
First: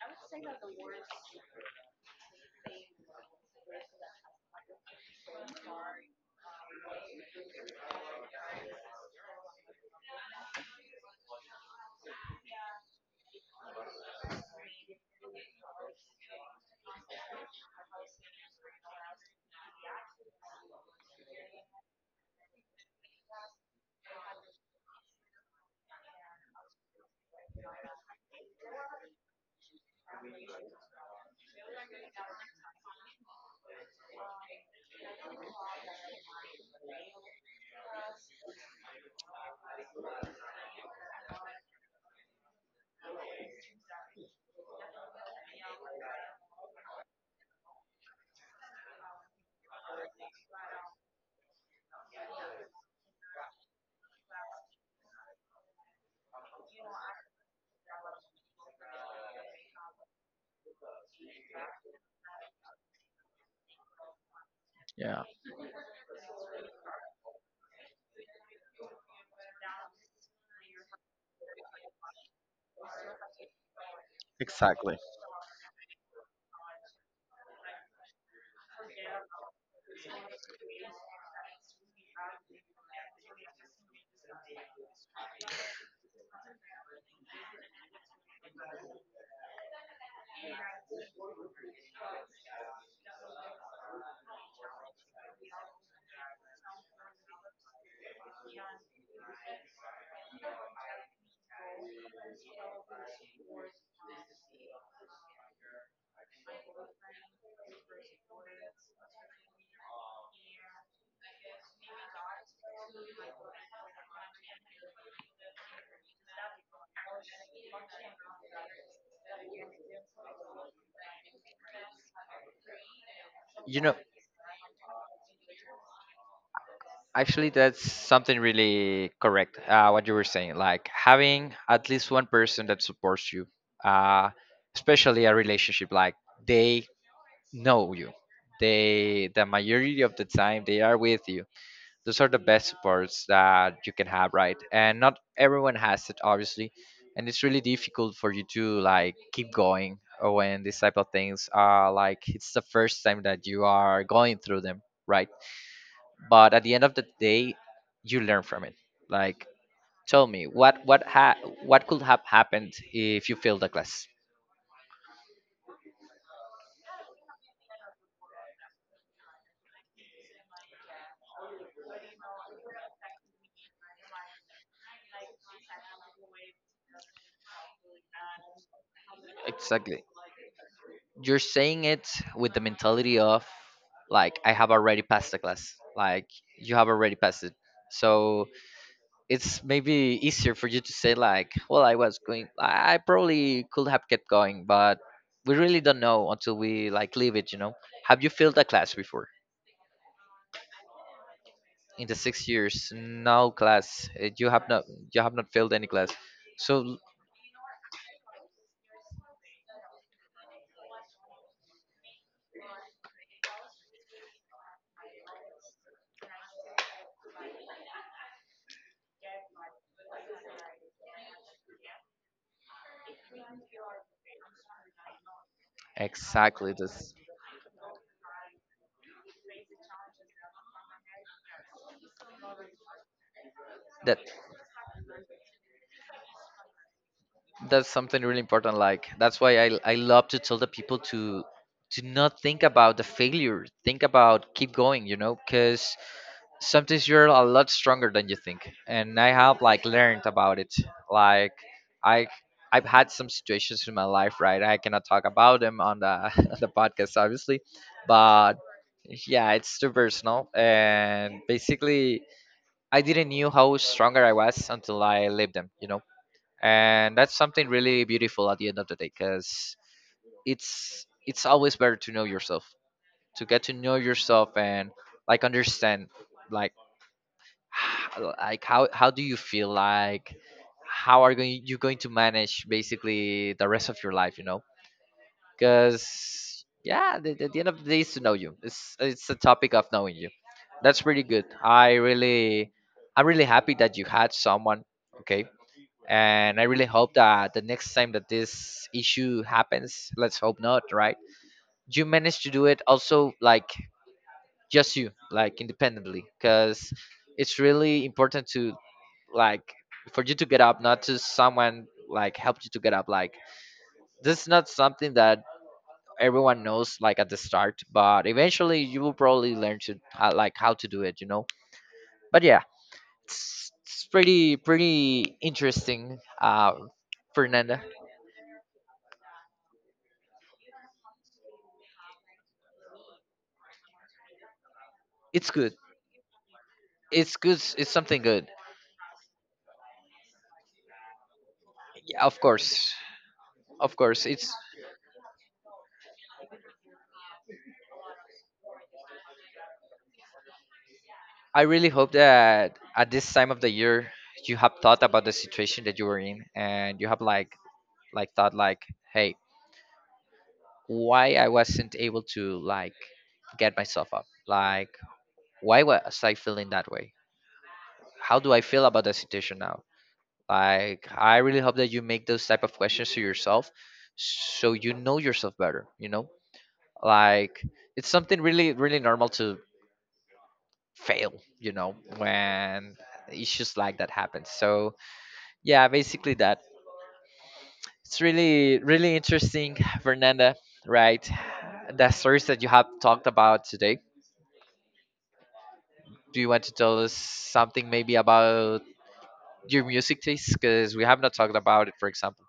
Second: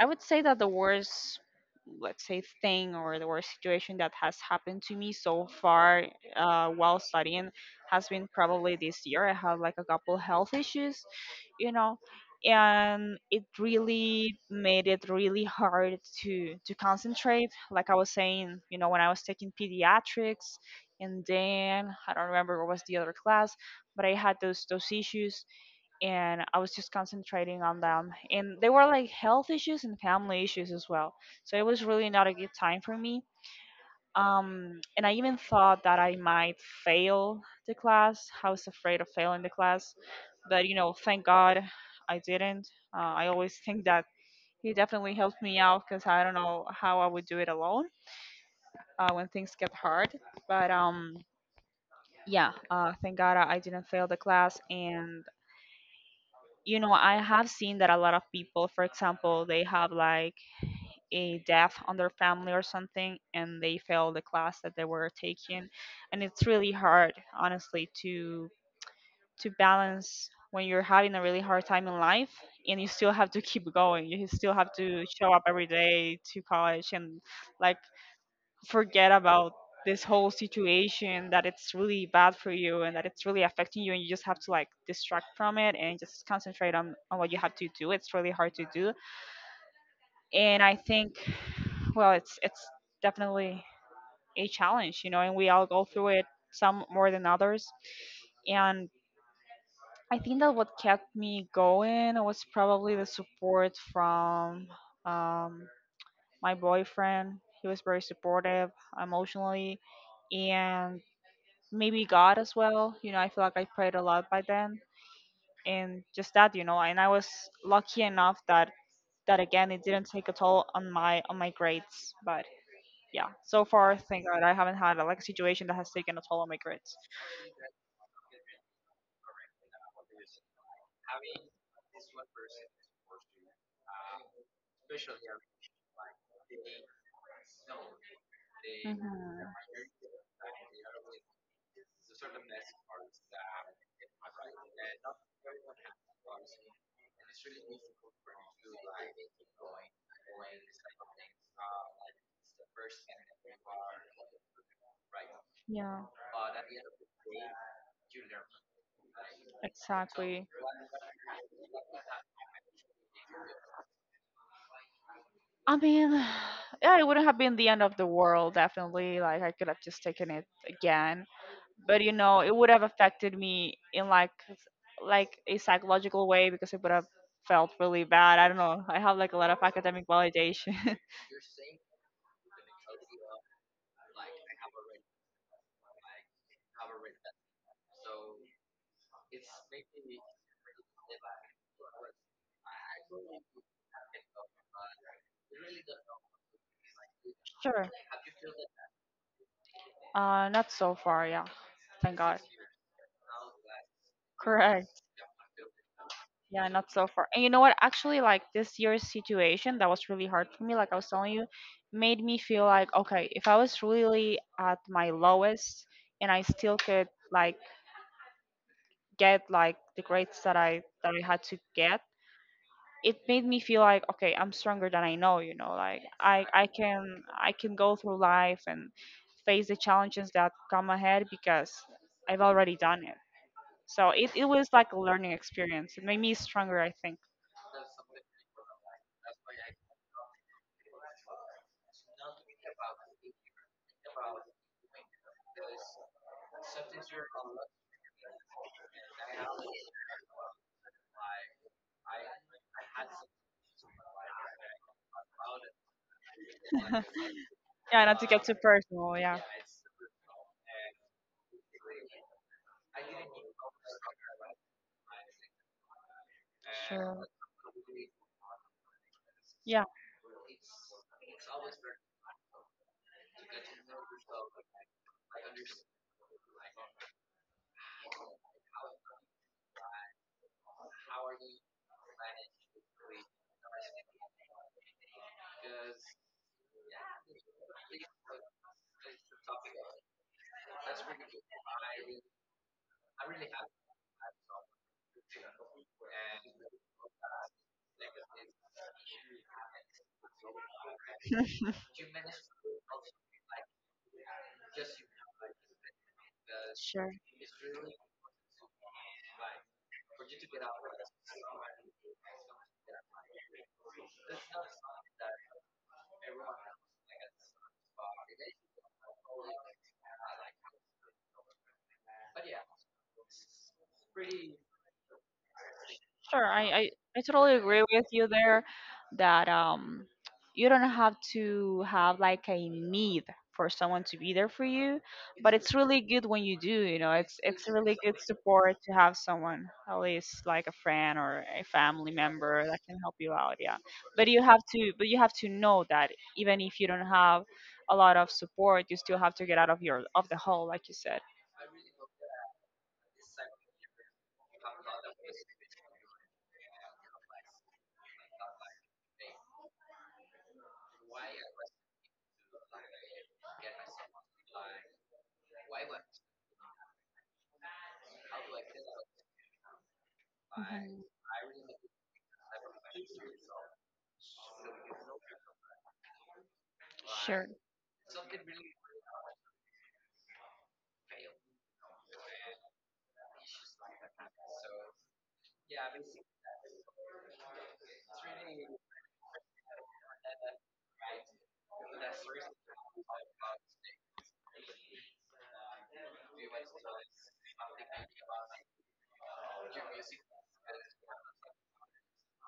[SPEAKER 2] I would say that the worst, let's say, thing or the worst situation that has happened to me so far while studying has been probably this year. I had like a couple health issues, you know, and it really made it really hard to concentrate. Like I was saying, you know, when I was taking pediatrics, and then I don't remember what was the other class, but I had those issues and I was just concentrating on them. And they were like health issues and family issues as well. So it was really not a good time for me. And I even thought that I might fail the class. I was afraid of failing the class, but you know, thank God I didn't. I always think that he definitely helped me out because I don't know how I would do it alone when things get hard. But yeah, thank God I didn't fail the class, and you know, I have seen that a lot of people, for example, they have like a death on their family or something and they fail the class that they were
[SPEAKER 1] Yeah.
[SPEAKER 2] taking. And it's really hard, honestly, to balance when you're having a really hard time in life and you still have to keep going. You still have
[SPEAKER 1] Exactly.
[SPEAKER 2] to show up every day to college and like forget about this whole situation that it's really bad for you and that it's really affecting you, and you just have to like distract from it and just concentrate on what you have to do. It's really hard to do, and I think, well it's definitely a challenge, you know, and we all go through it, some more than others. And I think that what kept me going was probably the support from um, my boyfriend. He was very supportive emotionally, and maybe God as well. You know, I feel like I prayed a lot by then, and just that, you know. And I was lucky enough that that again it didn't take a toll on my grades. But yeah, so
[SPEAKER 1] You know,
[SPEAKER 2] far, thank God, I haven't had like a situation that has taken a toll on my grades.
[SPEAKER 1] actually, that's something really correct. What you were saying, like having at least one person that supports you, uh, especially a relationship, like they know you. They, the
[SPEAKER 2] Hmm.
[SPEAKER 1] majority of the time, they are with you. Those are the best supports that you can have, right? And not everyone has it, obviously. And it's really difficult for you to like keep going when these type of things are like, it's the first time that you are going through them, right?
[SPEAKER 2] Yeah,
[SPEAKER 1] But at the end of the day, you learn from it. Like tell me
[SPEAKER 2] exactly.
[SPEAKER 1] what what could have happened if you failed the class.
[SPEAKER 2] I mean, yeah, it wouldn't have been the end of the world, definitely. Like I could have just taken it again, but you know it would have affected me in like like a psychological way because it would have felt really bad. I don't know, I have like a lot of
[SPEAKER 1] Exactly.
[SPEAKER 2] academic validation.
[SPEAKER 1] You're saying it with the mentality of, like, I have already passed the class. Like you have already passed it. So it's maybe easier for you to say, like, well, I was going, I probably could have kept going, but we really don't know until we like leave it, you know.
[SPEAKER 2] Sure.
[SPEAKER 1] Have you failed a class before?
[SPEAKER 2] Uh, not so far, yeah.
[SPEAKER 1] In the
[SPEAKER 2] Thank God.
[SPEAKER 1] 6 years, no class. You have not,
[SPEAKER 2] Correct.
[SPEAKER 1] you have not failed any class.
[SPEAKER 2] Yeah,
[SPEAKER 1] so
[SPEAKER 2] not
[SPEAKER 1] l-
[SPEAKER 2] so far. And you know what, actually, like this year's situation that was really hard for me, like I was telling you, made me feel like, okay, if I was really at my lowest and I still could like get like the grades that I had to get, it made me feel like, okay, I'm stronger than I know, you know. Like I
[SPEAKER 1] exactly this.
[SPEAKER 2] can I can go through life and face the challenges that come ahead because I've already done it. So
[SPEAKER 1] that
[SPEAKER 2] it was like a learning experience. It made me stronger, I think.
[SPEAKER 1] that's something really important. Like that's why I love to tell the people to not think about the failure. Think about keep going, you know, because sometimes you're a lot stronger than you think, and I have like learned about it. Like i I've had some situations in my life, right? I cannot talk about them on the on the podcast, obviously.
[SPEAKER 2] Yeah, not to get too
[SPEAKER 1] But
[SPEAKER 2] personal, yeah.
[SPEAKER 1] yeah, it's too personal. And basically, I didn't knew how stronger I was until I lived them, you know. And
[SPEAKER 2] Sure.
[SPEAKER 1] that's something really beautiful at the end of the day, because
[SPEAKER 2] Yeah.
[SPEAKER 1] it's always better to know yourself, to get to know yourself, and like understand, like, like how do you feel, like how are going you going to manage basically the rest of your life, you know. Because yeah, the end of the day is to know you. It's a topic of knowing you. That's pretty good. I'm really happy that you had someone. Okay. And I really hope that the next time that this issue happens, let's hope not, right, you manage to do it also, like just you, like independently, because
[SPEAKER 2] Sure.
[SPEAKER 1] it's really important to, like, for you to get up, not to someone like help you to get up. Like this is not something that everyone knows like at the start, but eventually you will probably learn to like how to do it, you know. But yeah, it's pretty interesting,
[SPEAKER 2] Sure, I totally
[SPEAKER 1] Fernanda.
[SPEAKER 2] agree with you there that you don't have to have like a need for someone to be there for you,
[SPEAKER 1] It's
[SPEAKER 2] but
[SPEAKER 1] good.
[SPEAKER 2] it's really good when you do, you know.
[SPEAKER 1] It's
[SPEAKER 2] it's
[SPEAKER 1] good.
[SPEAKER 2] it's
[SPEAKER 1] It's
[SPEAKER 2] really good
[SPEAKER 1] something good.
[SPEAKER 2] support to have someone, at least like a friend or a family
[SPEAKER 1] Yeah, of
[SPEAKER 2] member that
[SPEAKER 1] course,
[SPEAKER 2] can help you out, yeah.
[SPEAKER 1] of course.
[SPEAKER 2] But you
[SPEAKER 1] It's.
[SPEAKER 2] have to but you have to know that even if you don't have a lot of support, you still have to get out of your of the hole, like you said.
[SPEAKER 1] I really hope that at this time of the year you have thought about the situation that you were in, and you have like thought like, hey, why I wasn't able to like get myself up. Like why was I feeling that way? How do I feel about the situation now? Like I really hope that you make those type of questions to yourself, so you know yourself better, you know? Like it's something really normal to fail, you know, when issues like that happen. So, yeah, basically that. It's really interesting, Fernanda, right? The stories that you have talked about today. Do you want to tell us something maybe about your music taste? Because we have not talked about it, for example.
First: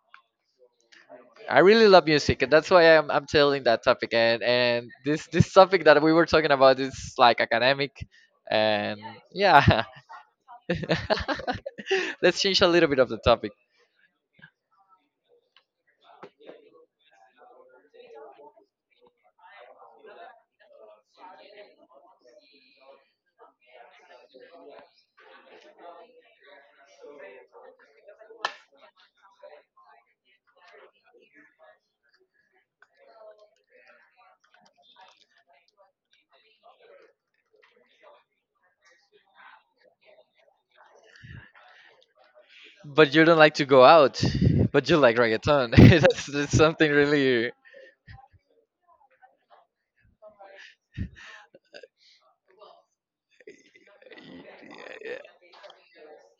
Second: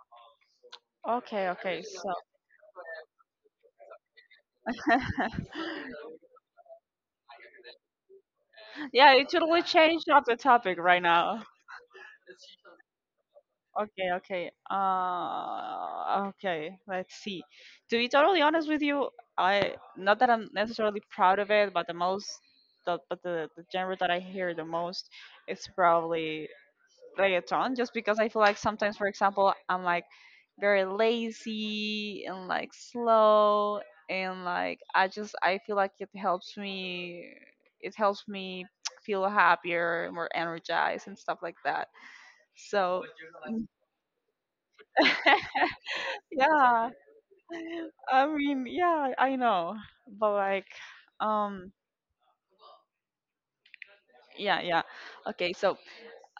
[SPEAKER 2] Okay,
[SPEAKER 1] I
[SPEAKER 2] okay.
[SPEAKER 1] really love
[SPEAKER 2] So
[SPEAKER 1] music, and that's why I'm telling that topic. And this topic that we were talking about is like academic, and
[SPEAKER 2] yeah, it totally
[SPEAKER 1] yeah.
[SPEAKER 2] changed up the topic right now.
[SPEAKER 1] Let's change a little bit of the topic.
[SPEAKER 2] Okay, okay. Okay, let's see. To be totally honest with you, I not that I'm necessarily proud of it, but the most the but the genre that I hear the most is probably reggaeton just because I feel like sometimes, for example, I'm like very lazy and like slow and like I just I feel like it helps me feel happier, more energized and stuff like that. So
[SPEAKER 1] But you don't like to go out, but you like reggaeton. That's something
[SPEAKER 2] yeah.
[SPEAKER 1] really,
[SPEAKER 2] I mean, yeah, I know. But like um yeah, yeah. Okay, so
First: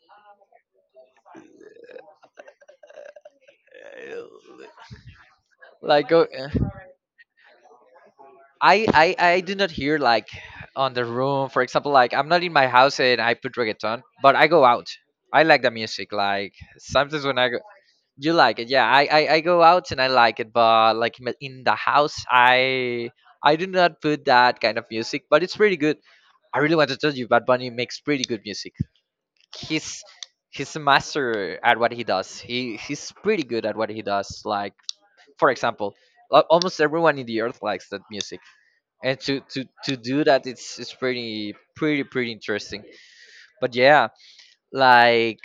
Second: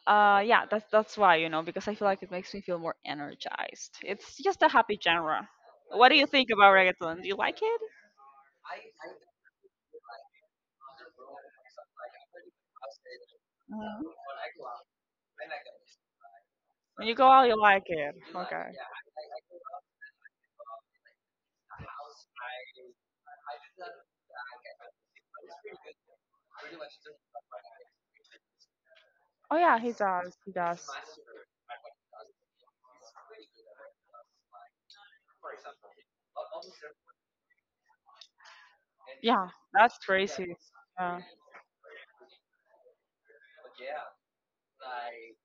[SPEAKER 2] yeah, that's why because I feel like it makes me feel more energized. It's just a happy genre.
[SPEAKER 1] like
[SPEAKER 2] What do you
[SPEAKER 1] go.
[SPEAKER 2] think about reggaeton? Do you like it?
[SPEAKER 1] I, I do not hear like on the room. For example, like I'm not in my house and I put reggaeton,
[SPEAKER 2] Mhm.
[SPEAKER 1] but I go out. I like the music. Like
[SPEAKER 2] When you
[SPEAKER 1] sometimes
[SPEAKER 2] go
[SPEAKER 1] when
[SPEAKER 2] out
[SPEAKER 1] I go,
[SPEAKER 2] you like it,
[SPEAKER 1] you like it.
[SPEAKER 2] okay.
[SPEAKER 1] Yeah, I go out and I like it. But like in the house, I do not put that kind of music. But it's pretty good. I really want to tell you, Bad Bunny makes pretty good music.
[SPEAKER 2] Oh yeah, he
[SPEAKER 1] He's
[SPEAKER 2] does, he
[SPEAKER 1] he's a
[SPEAKER 2] does.
[SPEAKER 1] master at what he does. He's pretty good at what he does. Like for example, almost everyone in the earth likes that music, and to
[SPEAKER 2] Yeah,
[SPEAKER 1] to to
[SPEAKER 2] that's
[SPEAKER 1] do that,
[SPEAKER 2] crazy.
[SPEAKER 1] it's
[SPEAKER 2] Yeah.
[SPEAKER 1] pretty interesting. But yeah, like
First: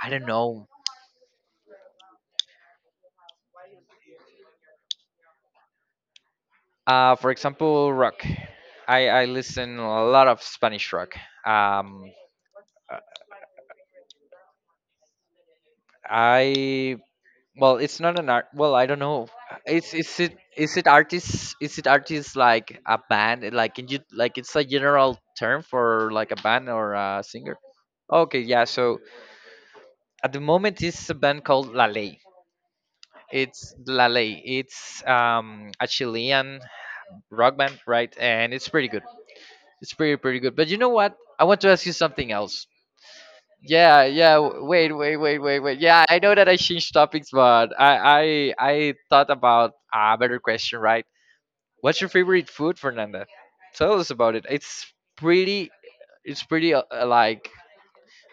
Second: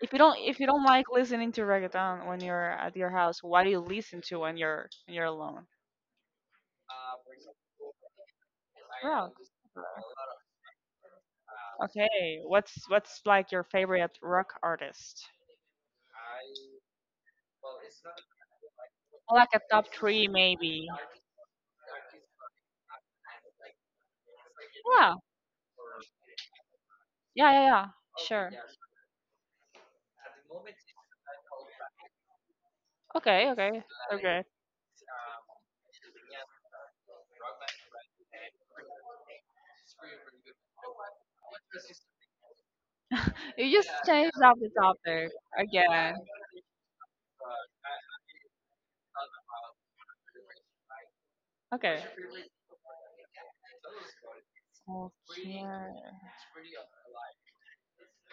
[SPEAKER 1] I
[SPEAKER 2] If you
[SPEAKER 1] don't
[SPEAKER 2] don't, if you
[SPEAKER 1] know.
[SPEAKER 2] don't like listening to reggaeton when you're at your house, what do you listen to when you're alone?
[SPEAKER 1] For example, rock. I
[SPEAKER 2] Rock.
[SPEAKER 1] listen a lot of Spanish rock. Um
[SPEAKER 2] Okay, what's
[SPEAKER 1] uh,
[SPEAKER 2] like your favorite rock artist?
[SPEAKER 1] I Well, it's not an art, well, I don't know.
[SPEAKER 2] Like a top
[SPEAKER 1] It's is
[SPEAKER 2] three
[SPEAKER 1] it Is it
[SPEAKER 2] maybe.
[SPEAKER 1] artists? Is it artists like a band? Like, can you, like, it's a
[SPEAKER 2] Yeah,
[SPEAKER 1] general term for like a band or a
[SPEAKER 2] yeah,
[SPEAKER 1] singer?
[SPEAKER 2] yeah, yeah.
[SPEAKER 1] Okay,
[SPEAKER 2] Sure.
[SPEAKER 1] yeah, so at the moment it's a band called La Ley.
[SPEAKER 2] Okay,
[SPEAKER 1] It's
[SPEAKER 2] okay.
[SPEAKER 1] La
[SPEAKER 2] So
[SPEAKER 1] Ley.
[SPEAKER 2] great.
[SPEAKER 1] It's a Chilean rock band, right? And it's pretty good. It's pretty good. But you know what? I want to ask you something else.
[SPEAKER 2] You just
[SPEAKER 1] Yeah, yeah.
[SPEAKER 2] changed up the
[SPEAKER 1] Wait,
[SPEAKER 2] top
[SPEAKER 1] wait, wait, wait, wait. Yeah,
[SPEAKER 2] again.
[SPEAKER 1] I know that I changed topics, but I thought about a better question, right? What's
[SPEAKER 2] Okay.
[SPEAKER 1] your favorite food, Fernanda? Tell us about it. It's
[SPEAKER 2] Okay.
[SPEAKER 1] pretty. It's pretty like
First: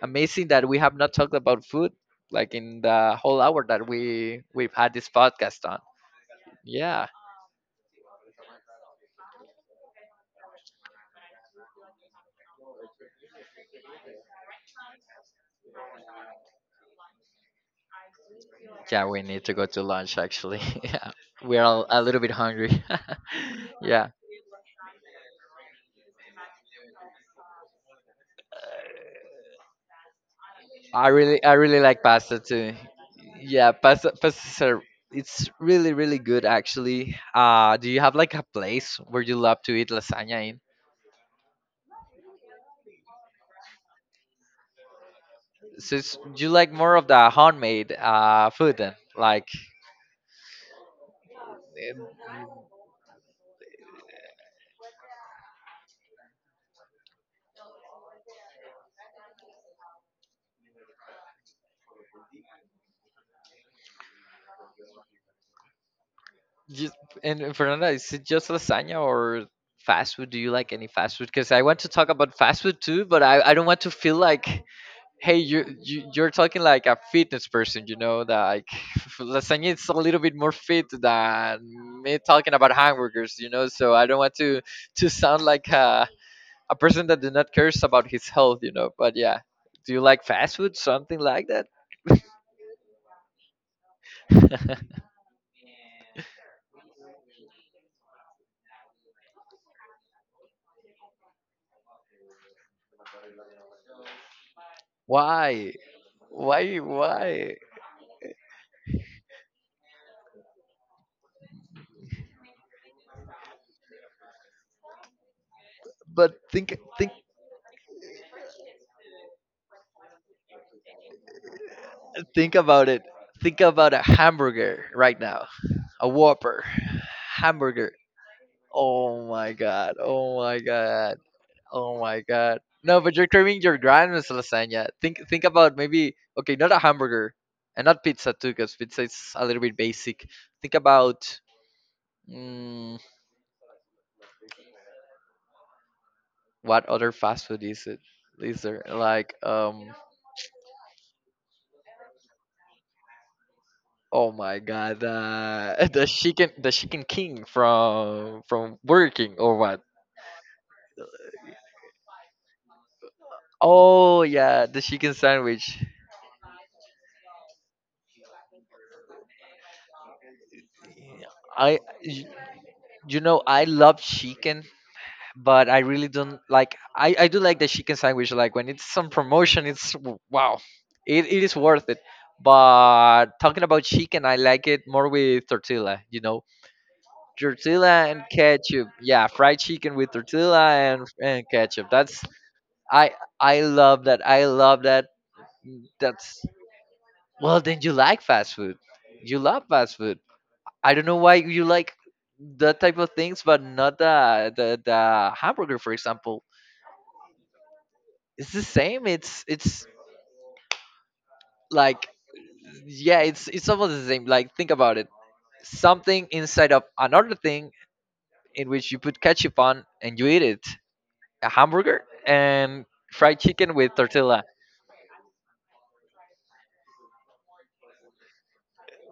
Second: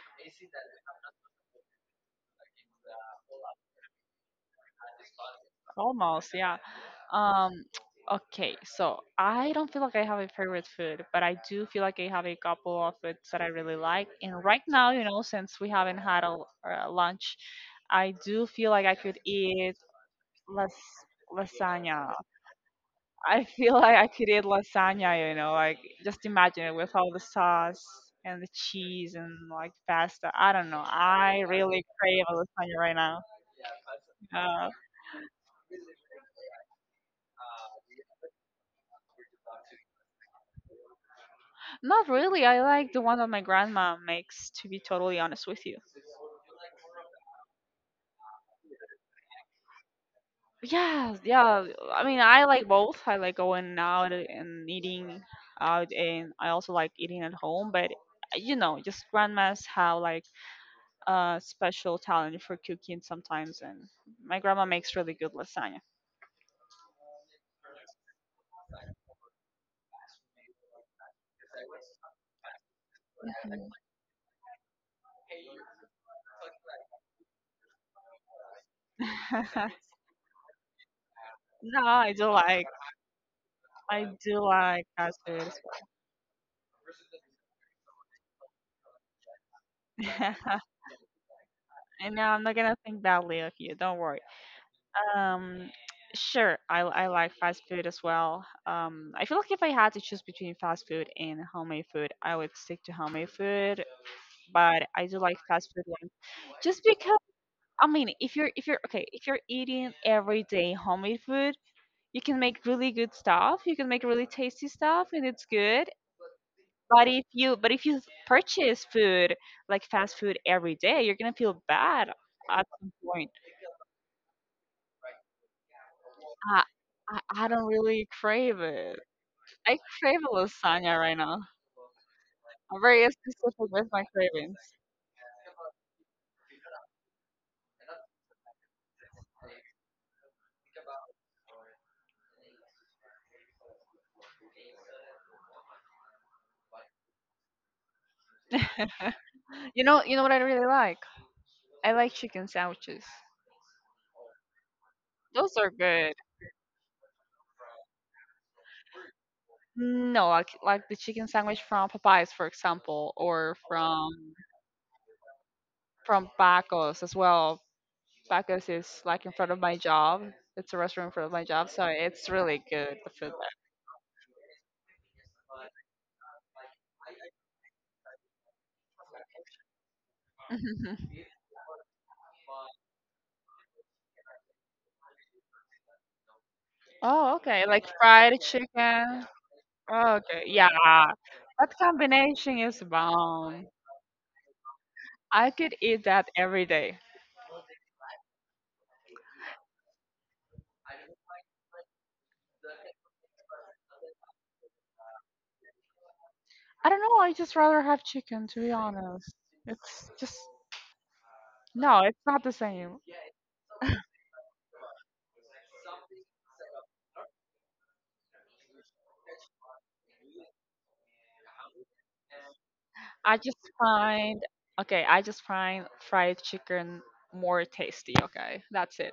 [SPEAKER 1] amazing that we have not talked about food, like in the whole hour that we've had this podcast on.
[SPEAKER 2] Almost, yeah.
[SPEAKER 1] Yeah.
[SPEAKER 2] Um, okay, so I don't feel like I have a favorite food, but I do feel like I have a couple of foods that I really like. And right now, you know, since we haven't had a lunch, I do feel like I
[SPEAKER 1] Yeah,
[SPEAKER 2] could
[SPEAKER 1] we need to go
[SPEAKER 2] eat
[SPEAKER 1] to lunch actually.
[SPEAKER 2] las
[SPEAKER 1] Yeah, we're all a
[SPEAKER 2] lasagna.
[SPEAKER 1] little bit hungry.
[SPEAKER 2] I feel like I
[SPEAKER 1] Yeah,
[SPEAKER 2] could eat lasagna, you know, like just imagine it with all the sauce and the cheese and like pasta. I don't know.
[SPEAKER 1] I
[SPEAKER 2] I
[SPEAKER 1] really, I really
[SPEAKER 2] really
[SPEAKER 1] like
[SPEAKER 2] crave a
[SPEAKER 1] pasta too.
[SPEAKER 2] lasagna right now.
[SPEAKER 1] Yeah, pasta
[SPEAKER 2] Uh,
[SPEAKER 1] are, it's really good actually. Do you have like a place where you love to eat lasagna in?
[SPEAKER 2] not really. I like the one that my grandma makes, to be totally honest with you.
[SPEAKER 1] So it's, you like more of the homemade food then, like
[SPEAKER 2] Yeah, yeah. I
[SPEAKER 1] um,
[SPEAKER 2] mean, I like both. I like going out and eating out, and I also like eating at home, but you know, just grandmas have like a special talent for cooking sometimes, and my grandma makes really good lasagna.
[SPEAKER 1] just and Fernanda, is it just lasagna or fast food? Do you like any fast food? Because I want to talk about fast food too, but I don't
[SPEAKER 2] Mhm.
[SPEAKER 1] want to feel like, hey, you you're talking like a fitness person, you know, like lasagna is a little bit more fit than
[SPEAKER 2] No, I
[SPEAKER 1] me
[SPEAKER 2] do
[SPEAKER 1] talking
[SPEAKER 2] like,
[SPEAKER 1] about hamburgers, you know, so
[SPEAKER 2] I
[SPEAKER 1] I don't want
[SPEAKER 2] do like
[SPEAKER 1] to
[SPEAKER 2] fast
[SPEAKER 1] sound
[SPEAKER 2] food.
[SPEAKER 1] like a person that do not cares about his health, you know. But yeah, do you like fast food, something like that?
[SPEAKER 2] I know I'm not gonna think badly of you. Don't worry. Um, sure, I like fast food as well. I feel like if I had to choose between fast food and homemade food, I would stick to homemade food. But I do like fast
[SPEAKER 1] Why?
[SPEAKER 2] food one,
[SPEAKER 1] why
[SPEAKER 2] just because
[SPEAKER 1] why
[SPEAKER 2] I mean, if you're okay, if you're eating every day homemade food, you can make really good stuff. You can make really tasty stuff, and it's good.
[SPEAKER 1] But think
[SPEAKER 2] But
[SPEAKER 1] think
[SPEAKER 2] if you but if you purchase food like fast food every day, you're gonna feel bad
[SPEAKER 1] think
[SPEAKER 2] at some
[SPEAKER 1] about it.
[SPEAKER 2] point.
[SPEAKER 1] Think about a hamburger right now, a
[SPEAKER 2] I
[SPEAKER 1] whopper
[SPEAKER 2] I don't
[SPEAKER 1] hamburger.
[SPEAKER 2] really crave it.
[SPEAKER 1] Oh my
[SPEAKER 2] I
[SPEAKER 1] god.
[SPEAKER 2] crave a
[SPEAKER 1] Oh my
[SPEAKER 2] lasagna right
[SPEAKER 1] god.
[SPEAKER 2] now.
[SPEAKER 1] Oh my god.
[SPEAKER 2] I'm
[SPEAKER 1] No,
[SPEAKER 2] very
[SPEAKER 1] but you're
[SPEAKER 2] specific
[SPEAKER 1] craving
[SPEAKER 2] with
[SPEAKER 1] your
[SPEAKER 2] my
[SPEAKER 1] grandma's
[SPEAKER 2] cravings.
[SPEAKER 1] lasagna. Think about maybe, okay, not a hamburger and not pizza too, because pizza is a little bit basic. Think about mm, what other fast food is it? Is there like?
[SPEAKER 2] You know, what I really like? I like chicken sandwiches.
[SPEAKER 1] Oh my god,
[SPEAKER 2] Those are
[SPEAKER 1] the
[SPEAKER 2] good.
[SPEAKER 1] chicken, the chicken king from Burger King or what?
[SPEAKER 2] No, like the chicken sandwich from Popeyes, for example, or from
[SPEAKER 1] Oh yeah, the chicken sandwich.
[SPEAKER 2] from Bacos as well. Tacos is like in front of my job. It's a restaurant in front of my job,
[SPEAKER 1] I
[SPEAKER 2] so
[SPEAKER 1] y-
[SPEAKER 2] it's really good, the
[SPEAKER 1] you
[SPEAKER 2] food
[SPEAKER 1] know I love chicken, but I really don't like. I do like the chicken sandwich. Like when it's on promotion, it's wow,
[SPEAKER 2] there.
[SPEAKER 1] it is worth it. But talking about chicken, I like it more with tortilla. You know,
[SPEAKER 2] Oh, okay. Like
[SPEAKER 1] tortilla and
[SPEAKER 2] fried
[SPEAKER 1] ketchup.
[SPEAKER 2] chicken.
[SPEAKER 1] Yeah, fried chicken with
[SPEAKER 2] Oh, okay.
[SPEAKER 1] tortilla
[SPEAKER 2] Yeah.
[SPEAKER 1] and
[SPEAKER 2] That
[SPEAKER 1] ketchup. That's,
[SPEAKER 2] combination is
[SPEAKER 1] I I
[SPEAKER 2] bomb.
[SPEAKER 1] love that. I love that.
[SPEAKER 2] I could eat that
[SPEAKER 1] That's,
[SPEAKER 2] every day.
[SPEAKER 1] well. Then you like fast food. You love fast food. I don't know why you like that type of things, but not the hamburger, for example.
[SPEAKER 2] I don't know. I just rather have chicken,
[SPEAKER 1] It's
[SPEAKER 2] to
[SPEAKER 1] the
[SPEAKER 2] be
[SPEAKER 1] same.
[SPEAKER 2] honest.
[SPEAKER 1] It's
[SPEAKER 2] It's just, no,
[SPEAKER 1] like,
[SPEAKER 2] it's not the same.
[SPEAKER 1] yeah, it's almost the same. Like think about it, something inside of another thing in which you put ketchup on and you eat it, a hamburger and
[SPEAKER 2] I
[SPEAKER 1] fried
[SPEAKER 2] just
[SPEAKER 1] chicken with
[SPEAKER 2] find,
[SPEAKER 1] tortilla.
[SPEAKER 2] okay, I just find fried chicken more tasty. Okay. That's it.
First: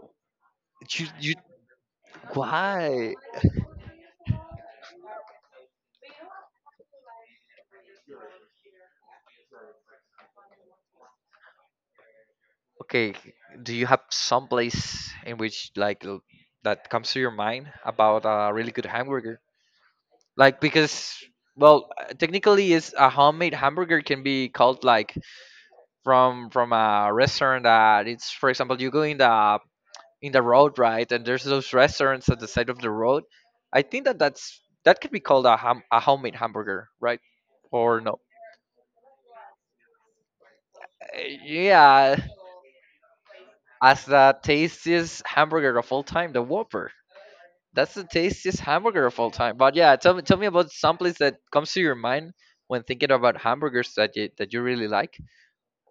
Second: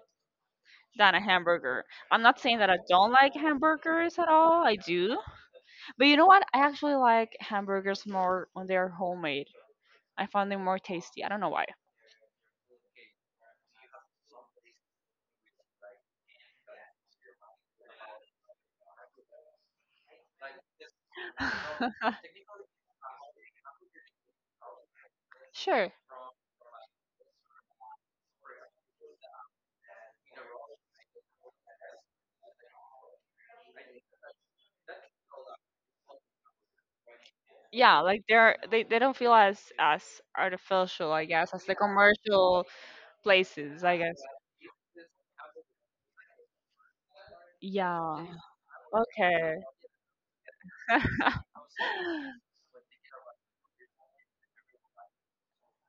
[SPEAKER 1] you,
[SPEAKER 2] Than a
[SPEAKER 1] you
[SPEAKER 2] hamburger. I'm not saying that I don't
[SPEAKER 1] why?
[SPEAKER 2] like hamburgers at all. I do. But you know what? I actually like hamburgers more when they're homemade. I find them more tasty. I don't know why.
[SPEAKER 1] Okay, do you have some place in which like, that comes to your mind about a really good hamburger, like? Because, well, technically is a homemade hamburger can be called like
[SPEAKER 2] Sure.
[SPEAKER 1] from a restaurant that it's, for example, you go in the road, right? And there's those restaurants at the side of the road. I think that that's, that could be called a ham, a homemade hamburger, right? Or
[SPEAKER 2] Yeah,
[SPEAKER 1] no?
[SPEAKER 2] like they're they don't feel as artificial, I
[SPEAKER 1] Uh,
[SPEAKER 2] guess, as the
[SPEAKER 1] Yeah,
[SPEAKER 2] commercial places, I
[SPEAKER 1] as
[SPEAKER 2] guess.
[SPEAKER 1] the tastiest hamburger of all time, the Whopper. That's the
[SPEAKER 2] Yeah.
[SPEAKER 1] tastiest hamburger of all time.
[SPEAKER 2] Okay.
[SPEAKER 1] But yeah, tell me about some place that comes to your mind when thinking about hamburgers that you really like,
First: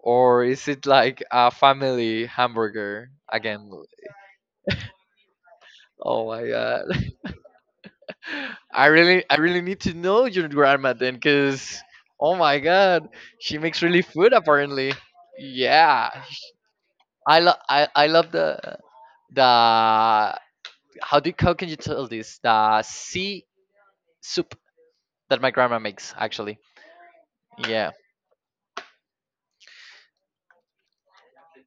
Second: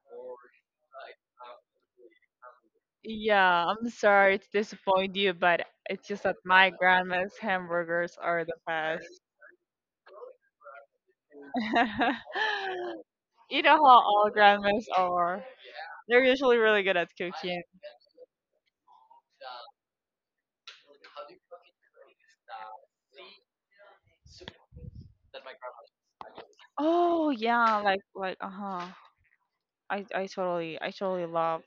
[SPEAKER 1] or is it like a family hamburger
[SPEAKER 2] Yeah,
[SPEAKER 1] again?
[SPEAKER 2] I'm sorry to disappoint you, but it's just
[SPEAKER 1] Oh
[SPEAKER 2] that
[SPEAKER 1] my
[SPEAKER 2] my
[SPEAKER 1] god!
[SPEAKER 2] grandma's hamburgers are the
[SPEAKER 1] I
[SPEAKER 2] best.
[SPEAKER 1] really, I really need to know your grandma then, cause oh my god, she
[SPEAKER 2] You know
[SPEAKER 1] makes
[SPEAKER 2] how
[SPEAKER 1] really
[SPEAKER 2] all
[SPEAKER 1] food
[SPEAKER 2] grandmas
[SPEAKER 1] apparently.
[SPEAKER 2] are.
[SPEAKER 1] Yeah,
[SPEAKER 2] They're usually really good at cooking.
[SPEAKER 1] I love the, how do, how can you tell this, the sea soup that my grandma makes actually.
[SPEAKER 2] Oh yeah,
[SPEAKER 1] Yeah,
[SPEAKER 2] like uh huh. I totally love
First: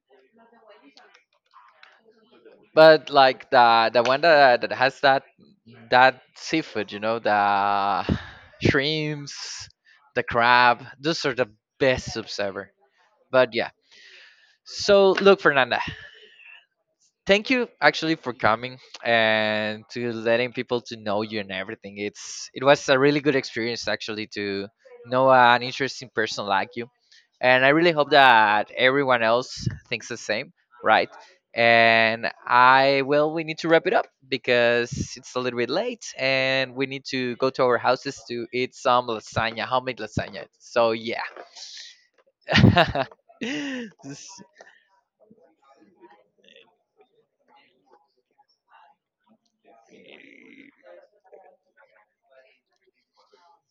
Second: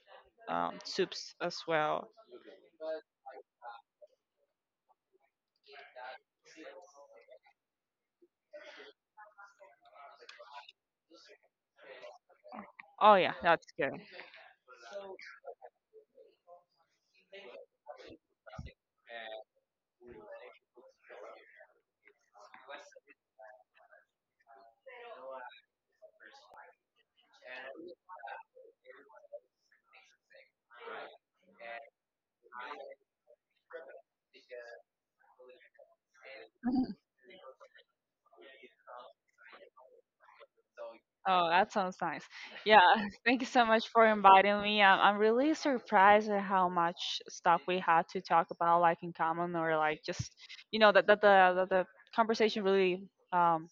[SPEAKER 2] soups as well.
[SPEAKER 1] but like the one that that has that that seafood, you know, the shrimps, the crab. Those are the best soups ever.
[SPEAKER 2] Oh yeah,
[SPEAKER 1] But
[SPEAKER 2] that's
[SPEAKER 1] yeah.
[SPEAKER 2] good.
[SPEAKER 1] So look, Fernanda, thank you actually for coming and to letting people to know you and everything. It's, it was a really good experience actually to know an interesting person like you, and I really hope that everyone else thinks the same, right? And I, well, we need to wrap it up because it's a little bit late and we need to go to our houses to eat some lasagna, homemade lasagna, so yeah.
[SPEAKER 2] Oh, that sounds nice. Yeah, thank you so much for inviting me. I'm really surprised at how much stuff we had to talk about, like in common, or like just, you know, that that the conversation really um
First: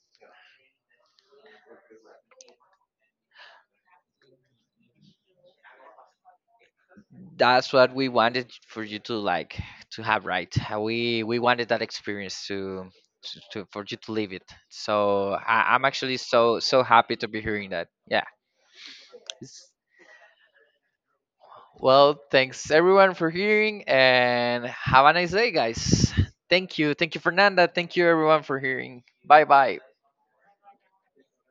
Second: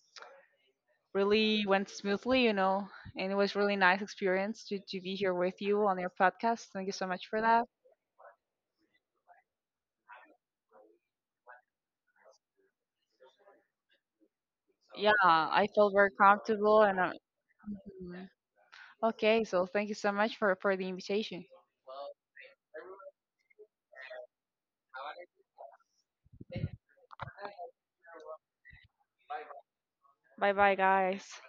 [SPEAKER 2] really went smoothly, you know, and it was really nice experience to be here with you on your podcast. Thank you so much for that.
[SPEAKER 1] That's what we wanted for you, to like to have, right? We wanted that experience to for you to live it,
[SPEAKER 2] Yeah,
[SPEAKER 1] so
[SPEAKER 2] I
[SPEAKER 1] I'm
[SPEAKER 2] felt very
[SPEAKER 1] actually so
[SPEAKER 2] comfortable and
[SPEAKER 1] happy to be hearing that, yeah.
[SPEAKER 2] mhm. Okay, so thank you so much for the invitation.
[SPEAKER 1] Well, thanks everyone for hearing and have a nice day, guys. Thank you, Fernanda, thank you everyone for hearing, bye bye.
[SPEAKER 2] Bye bye, guys.